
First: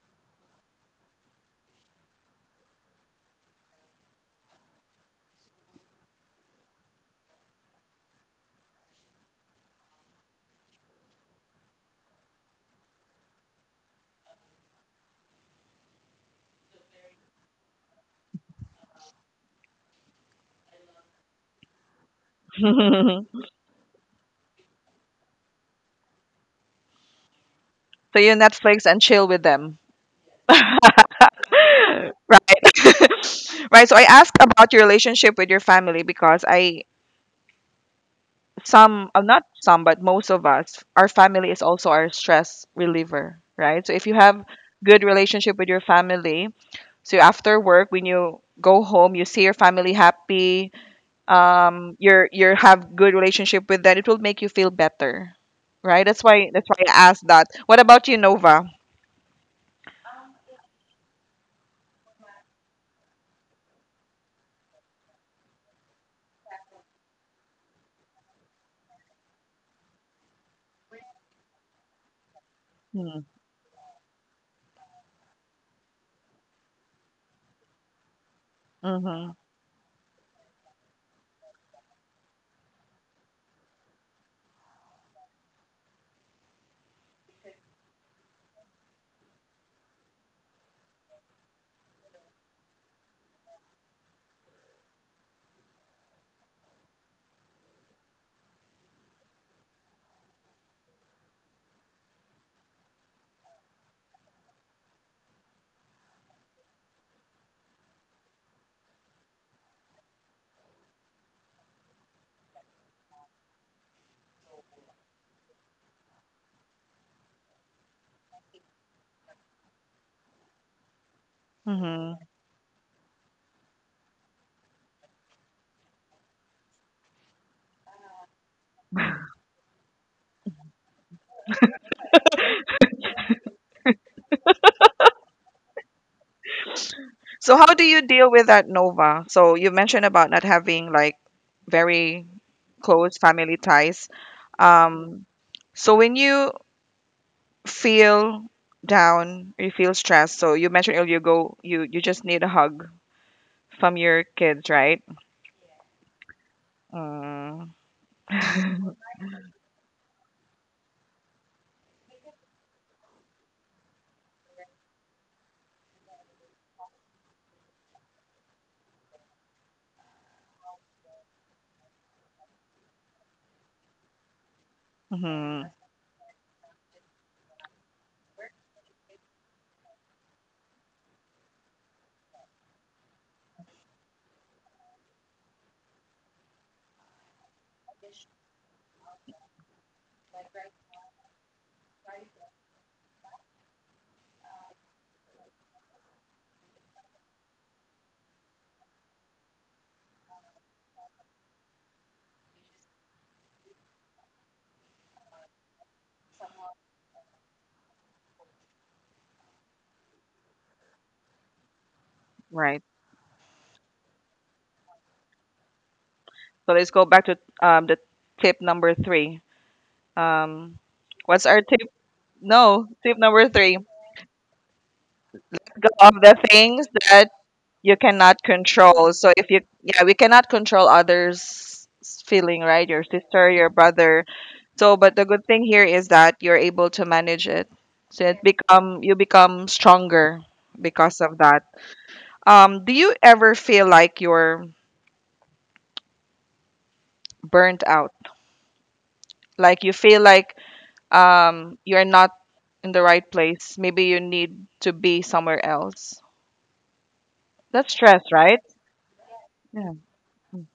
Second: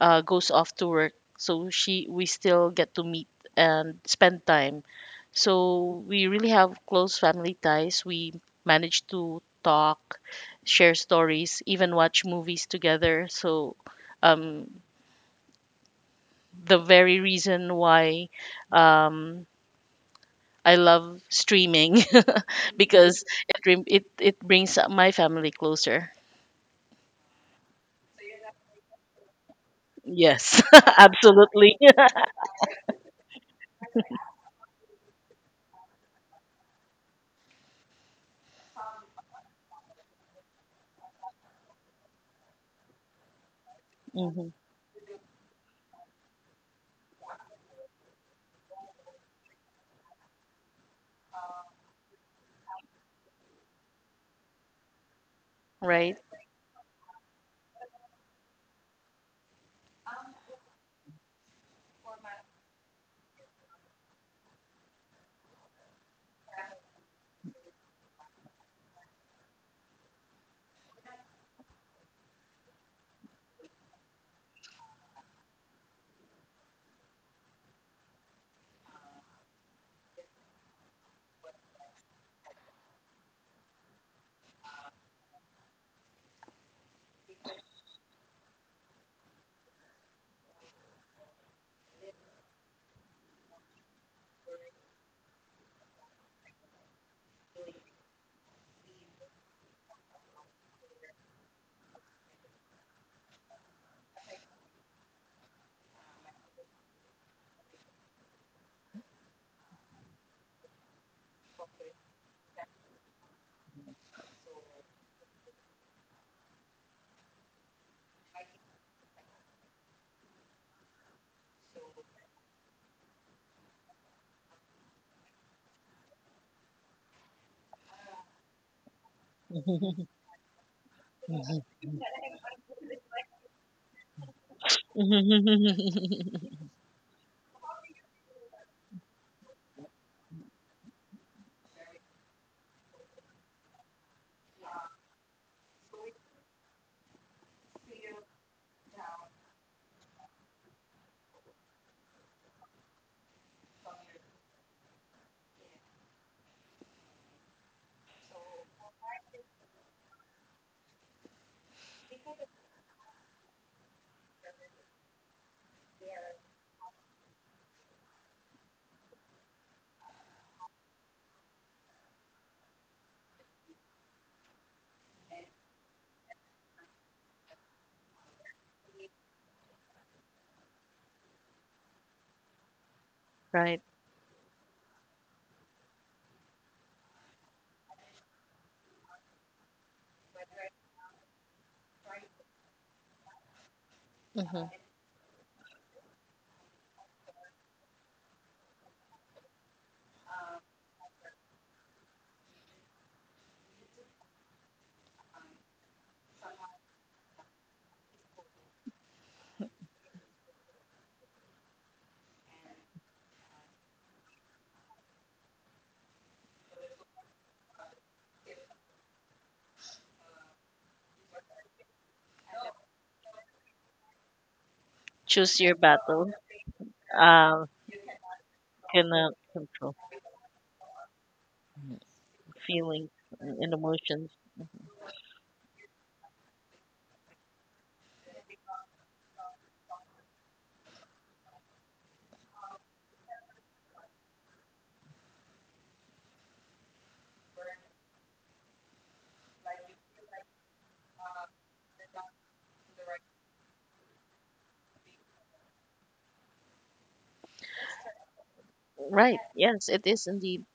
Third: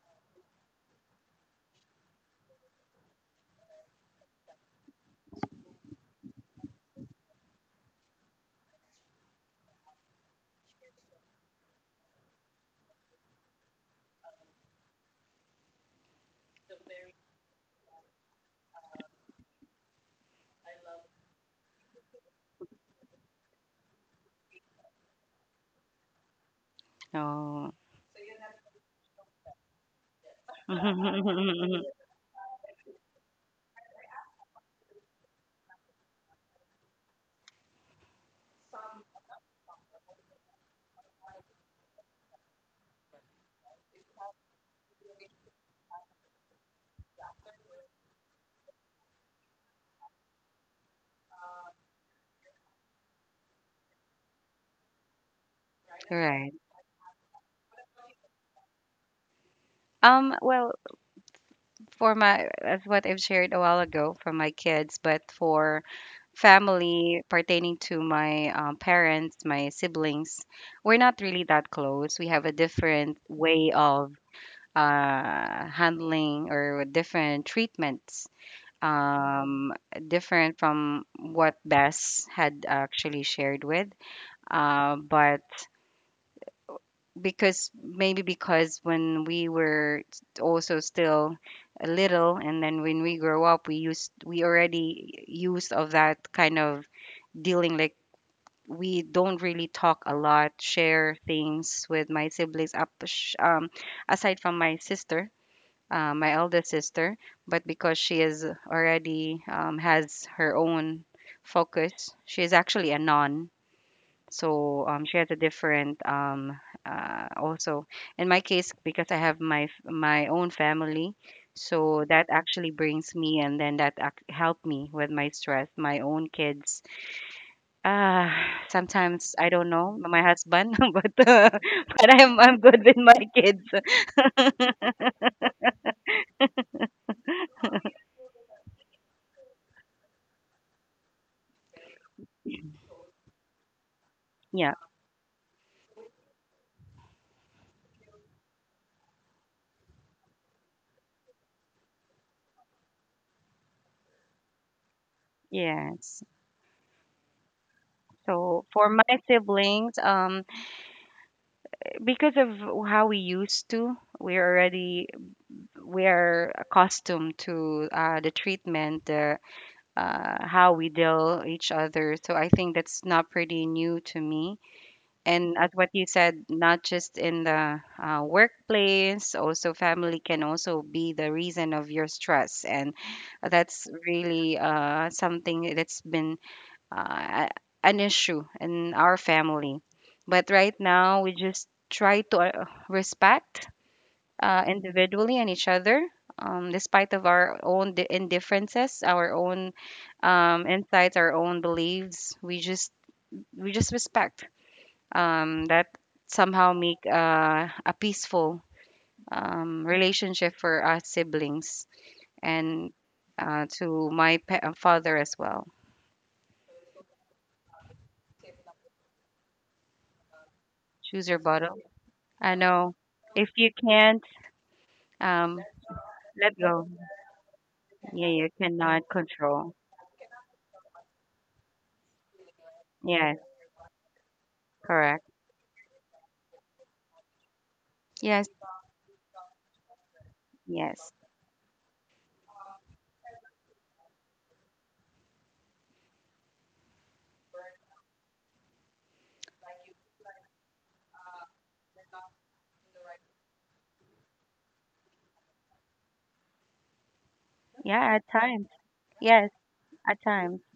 goes off to work, so she we still get to meet and spend time. So we really have close family ties. We manage to talk, share stories, even watch movies together. So um, the very reason why um, I love streaming because
So
it rem- it brings my family closer.
Oh.
you Netflix and chill with them.
Yes, absolutely.
Right. Right. So I asked about your relationship with your family because I some not some but most of us our family is also our stress reliever, right? So if you have
Hmm.
good relationship with your family, so after work, when you go home, you see your family happy. You're you have good relationship with them. It will make you feel better, right?
Right.
That's why
Right.
that's why I asked that. What about you, Nova?
Well, for my, as what I've shared a while ago for my kids, but for family pertaining to my parents, my siblings, we're not really that close. We have a different
Mm-hmm.
way of handling or different treatments, um, different from what Bess had actually shared with. But because maybe because when we were also still a little, and then when we grow up, we used, we already used of that kind of dealing, like we don't really talk a lot, share things with my siblings, aside from my sister, my eldest sister. But because she is already, has her own focus, she is actually a non, so she has a different also, in my case, because I have my own family, so
Mm-hmm.
that actually brings me, and then that helped me with my stress. My own kids. Uh, sometimes I don't know my husband, but, but I'm good with my kids.
So how do you deal with that, Nova? So you mentioned about not having like very close family ties.
Yeah,
Um, so when you feel down, you feel stressed. So you mentioned earlier, you go you you just need a hug from your kids, right?
yes.
Mm,
So for my siblings, because of how we used to, we're already, we're accustomed to the treatment, the how we deal each other. So I think that's not pretty new to me. And
mhm,
as what you said, not just in the workplace, also family can also be the reason of your stress, and
Right.
that's really something that's been uh, an issue in our family. But right now, we just try to respect
Mm-hmm.
individually and each other, despite of our own indifferences, our own insights, our own beliefs. We just, we just respect that somehow make a peaceful relationship for us siblings,
right.
and to my father as well.
So let's go back to the tip number three. Um,
Choose your
what's our
bottle.
tip?
I
No,
know,
tip number
if you
three.
can't um,
Choose your
Go of
battle.
the
let
things
go,
that
Uh,
you
yeah,
cannot
you cannot
control. So
cannot
if you,
control.
control
yeah, we cannot control others' feeling, right? Your
feelings
Yes,
sister, your
and
brother.
emotions.
So, but the
correct.
good thing here is that you're able to manage it. So it
Yes,
become you become stronger
yes.
because of that. Do you ever feel like you're burnt out? Like you feel like you're not in the right place. Maybe you need to be somewhere else. That's
Yeah,
stress,
at
right?
times.
Right.
Yes,
Yes,
Yeah.
it
at
is
times,
indeed.
Mm,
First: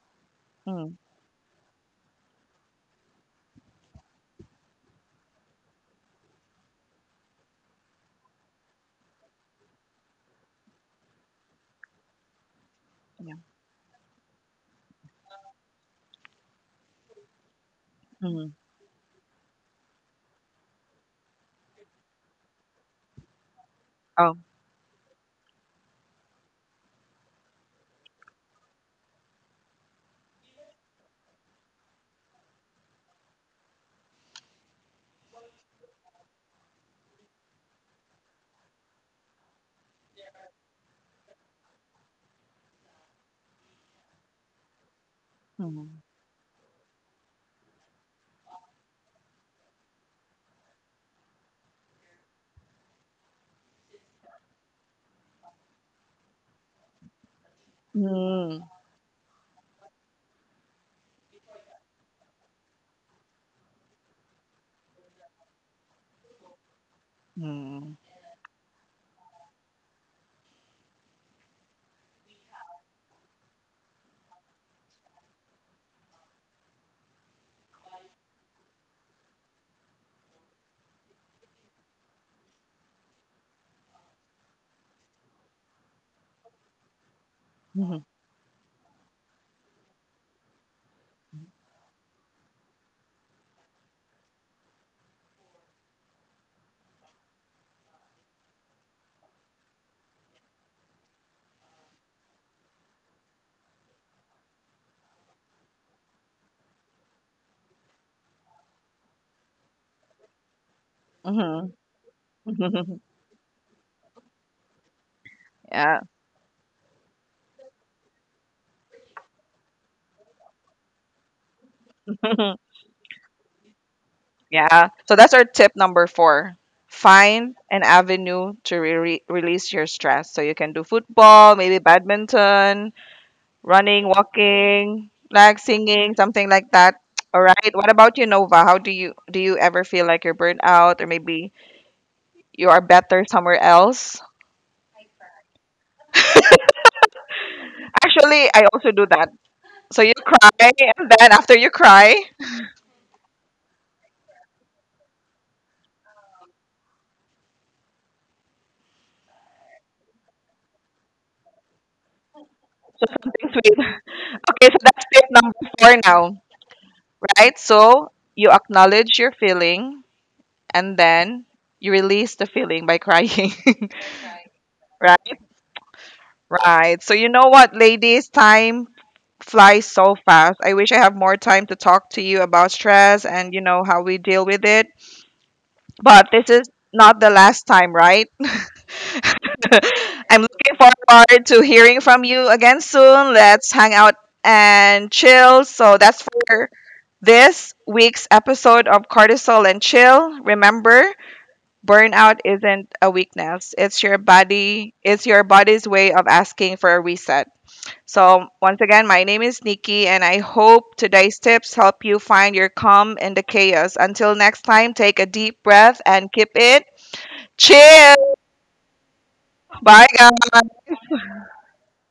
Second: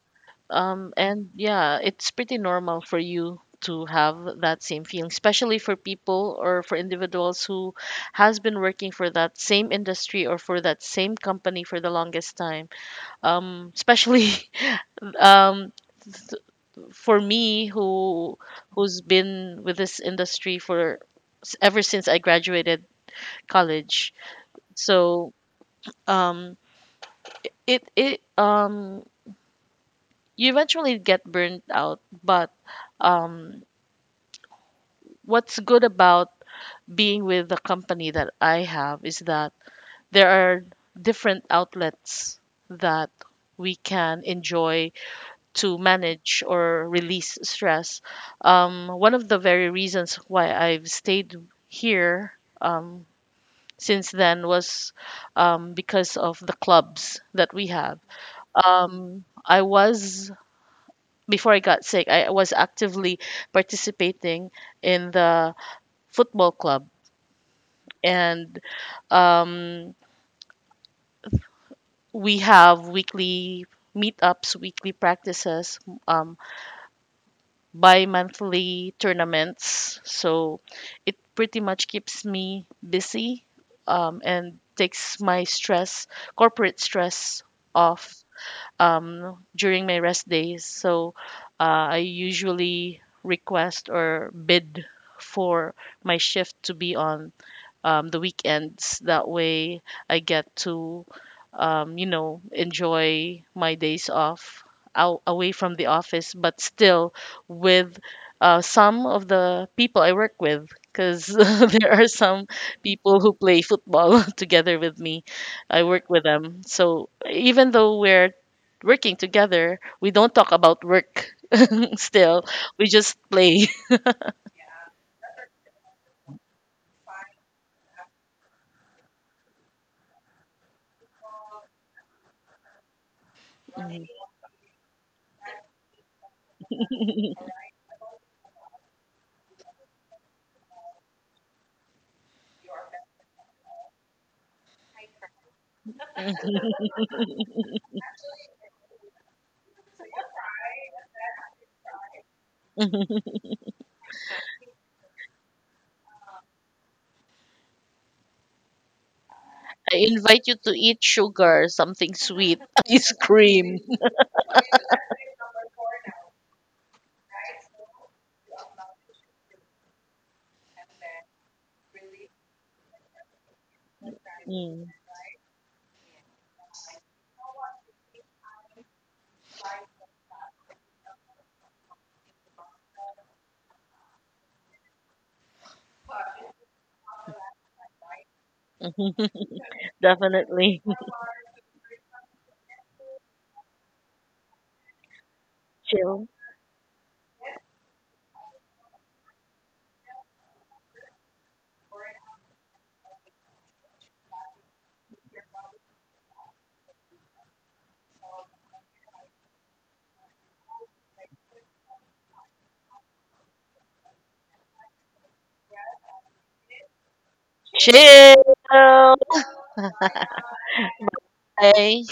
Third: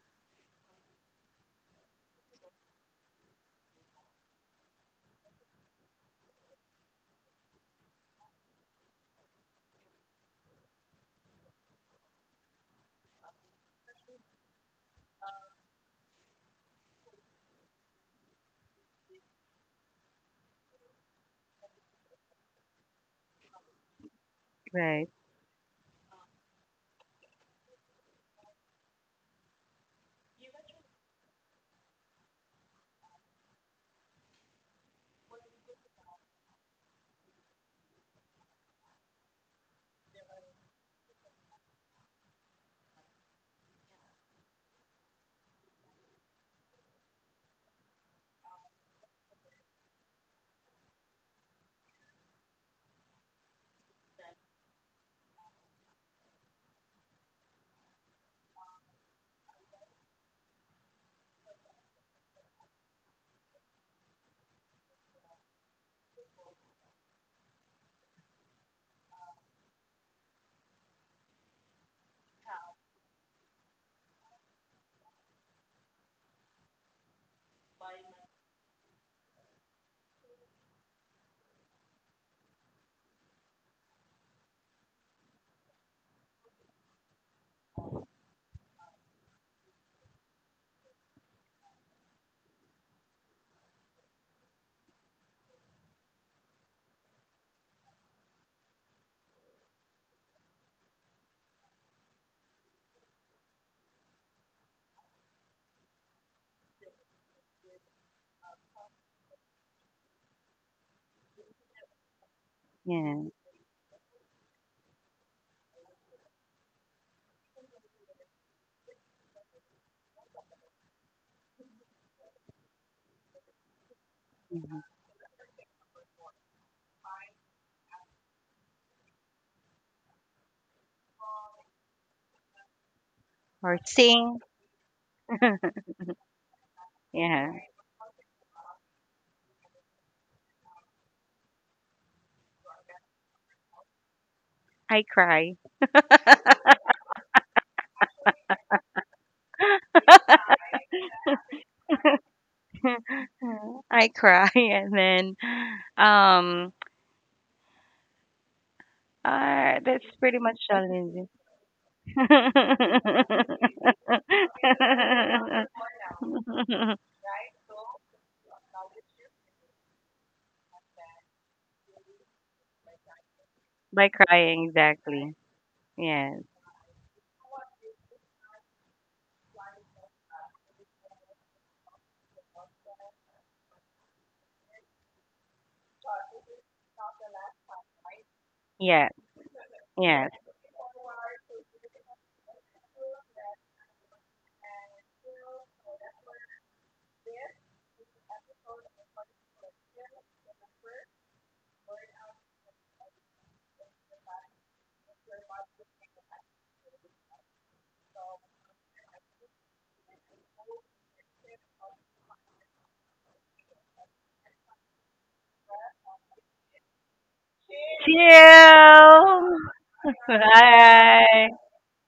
mm,
And yeah, it's pretty normal for you to have that same feeling, especially for people or for individuals who has been working for that same industry or for that same company for the longest time.
yeah.
Especially um, for me who
Mm.
who's been with this industry for s- ever since I graduated college.
Oh.
right.
So um, it you eventually get burnt out, but um, what's good about being with the company that I have is that there are different outlets that we can enjoy to
Mm.
manage or release stress. Um, one of the very reasons why I've stayed here um since then was because of the clubs that we have.
Mm.
Um, I was before I got sick, I was actively participating in the football club,
Mm.
and um, we have weekly meetups, weekly practices, um, bi-monthly tournaments. So it pretty much keeps me busy and takes my stress, corporate stress,
Mhm.
off during my rest days. So I usually request or bid for my shift to be on the weekends. That way, I get to, you know, enjoy my days off out, away from the office, but still with some of the people I work with. Because
Mhm.
there are some people
Yeah,
who play football together with me. I
Yeah.
work with them. So even though we're working together, we don't talk about work still. We just play.
yeah.
Yeah. So that's our tip number four. Find an avenue to release your stress. So you can do football, maybe badminton,
Or
running,
sing.
walking, like singing, something like that. All
Yeah,
right. What about you, Nova? How do you ever feel like you're burnt out or maybe you are better somewhere else?
I cry.
Mhm.
Actually, I also do that. So you cry and then after you cry,
I cry, and then um,
I
that's
invite
pretty
you
much
to eat
challenging.
sugar, something sweet, ice
things
cream.
will okay, so that's tip number four now, right? So you acknowledge your feeling and then you release the feeling by crying,
By crying,
Mm,
right?
exactly. Yes,
Right. So you know what, ladies, time flies so fast. I wish I have more time to talk to you about stress and you know how we deal with it. But this is not the last time, right?
yeah. Yes.
I'm looking
definitely.
forward to hearing from you again soon. Let's hang out and chill. So that's
Chill.
for this week's episode of Cortisol and Chill. Remember, burnout isn't a weakness. It's your body, it's your body's way of asking for a reset. So, once again, my name is Nikki, and I hope today's tips help you find your calm in the chaos. Until next time, take a deep breath and keep it
Chill.
chill.
Chill.
Bye, guys.
Bye.
Bye.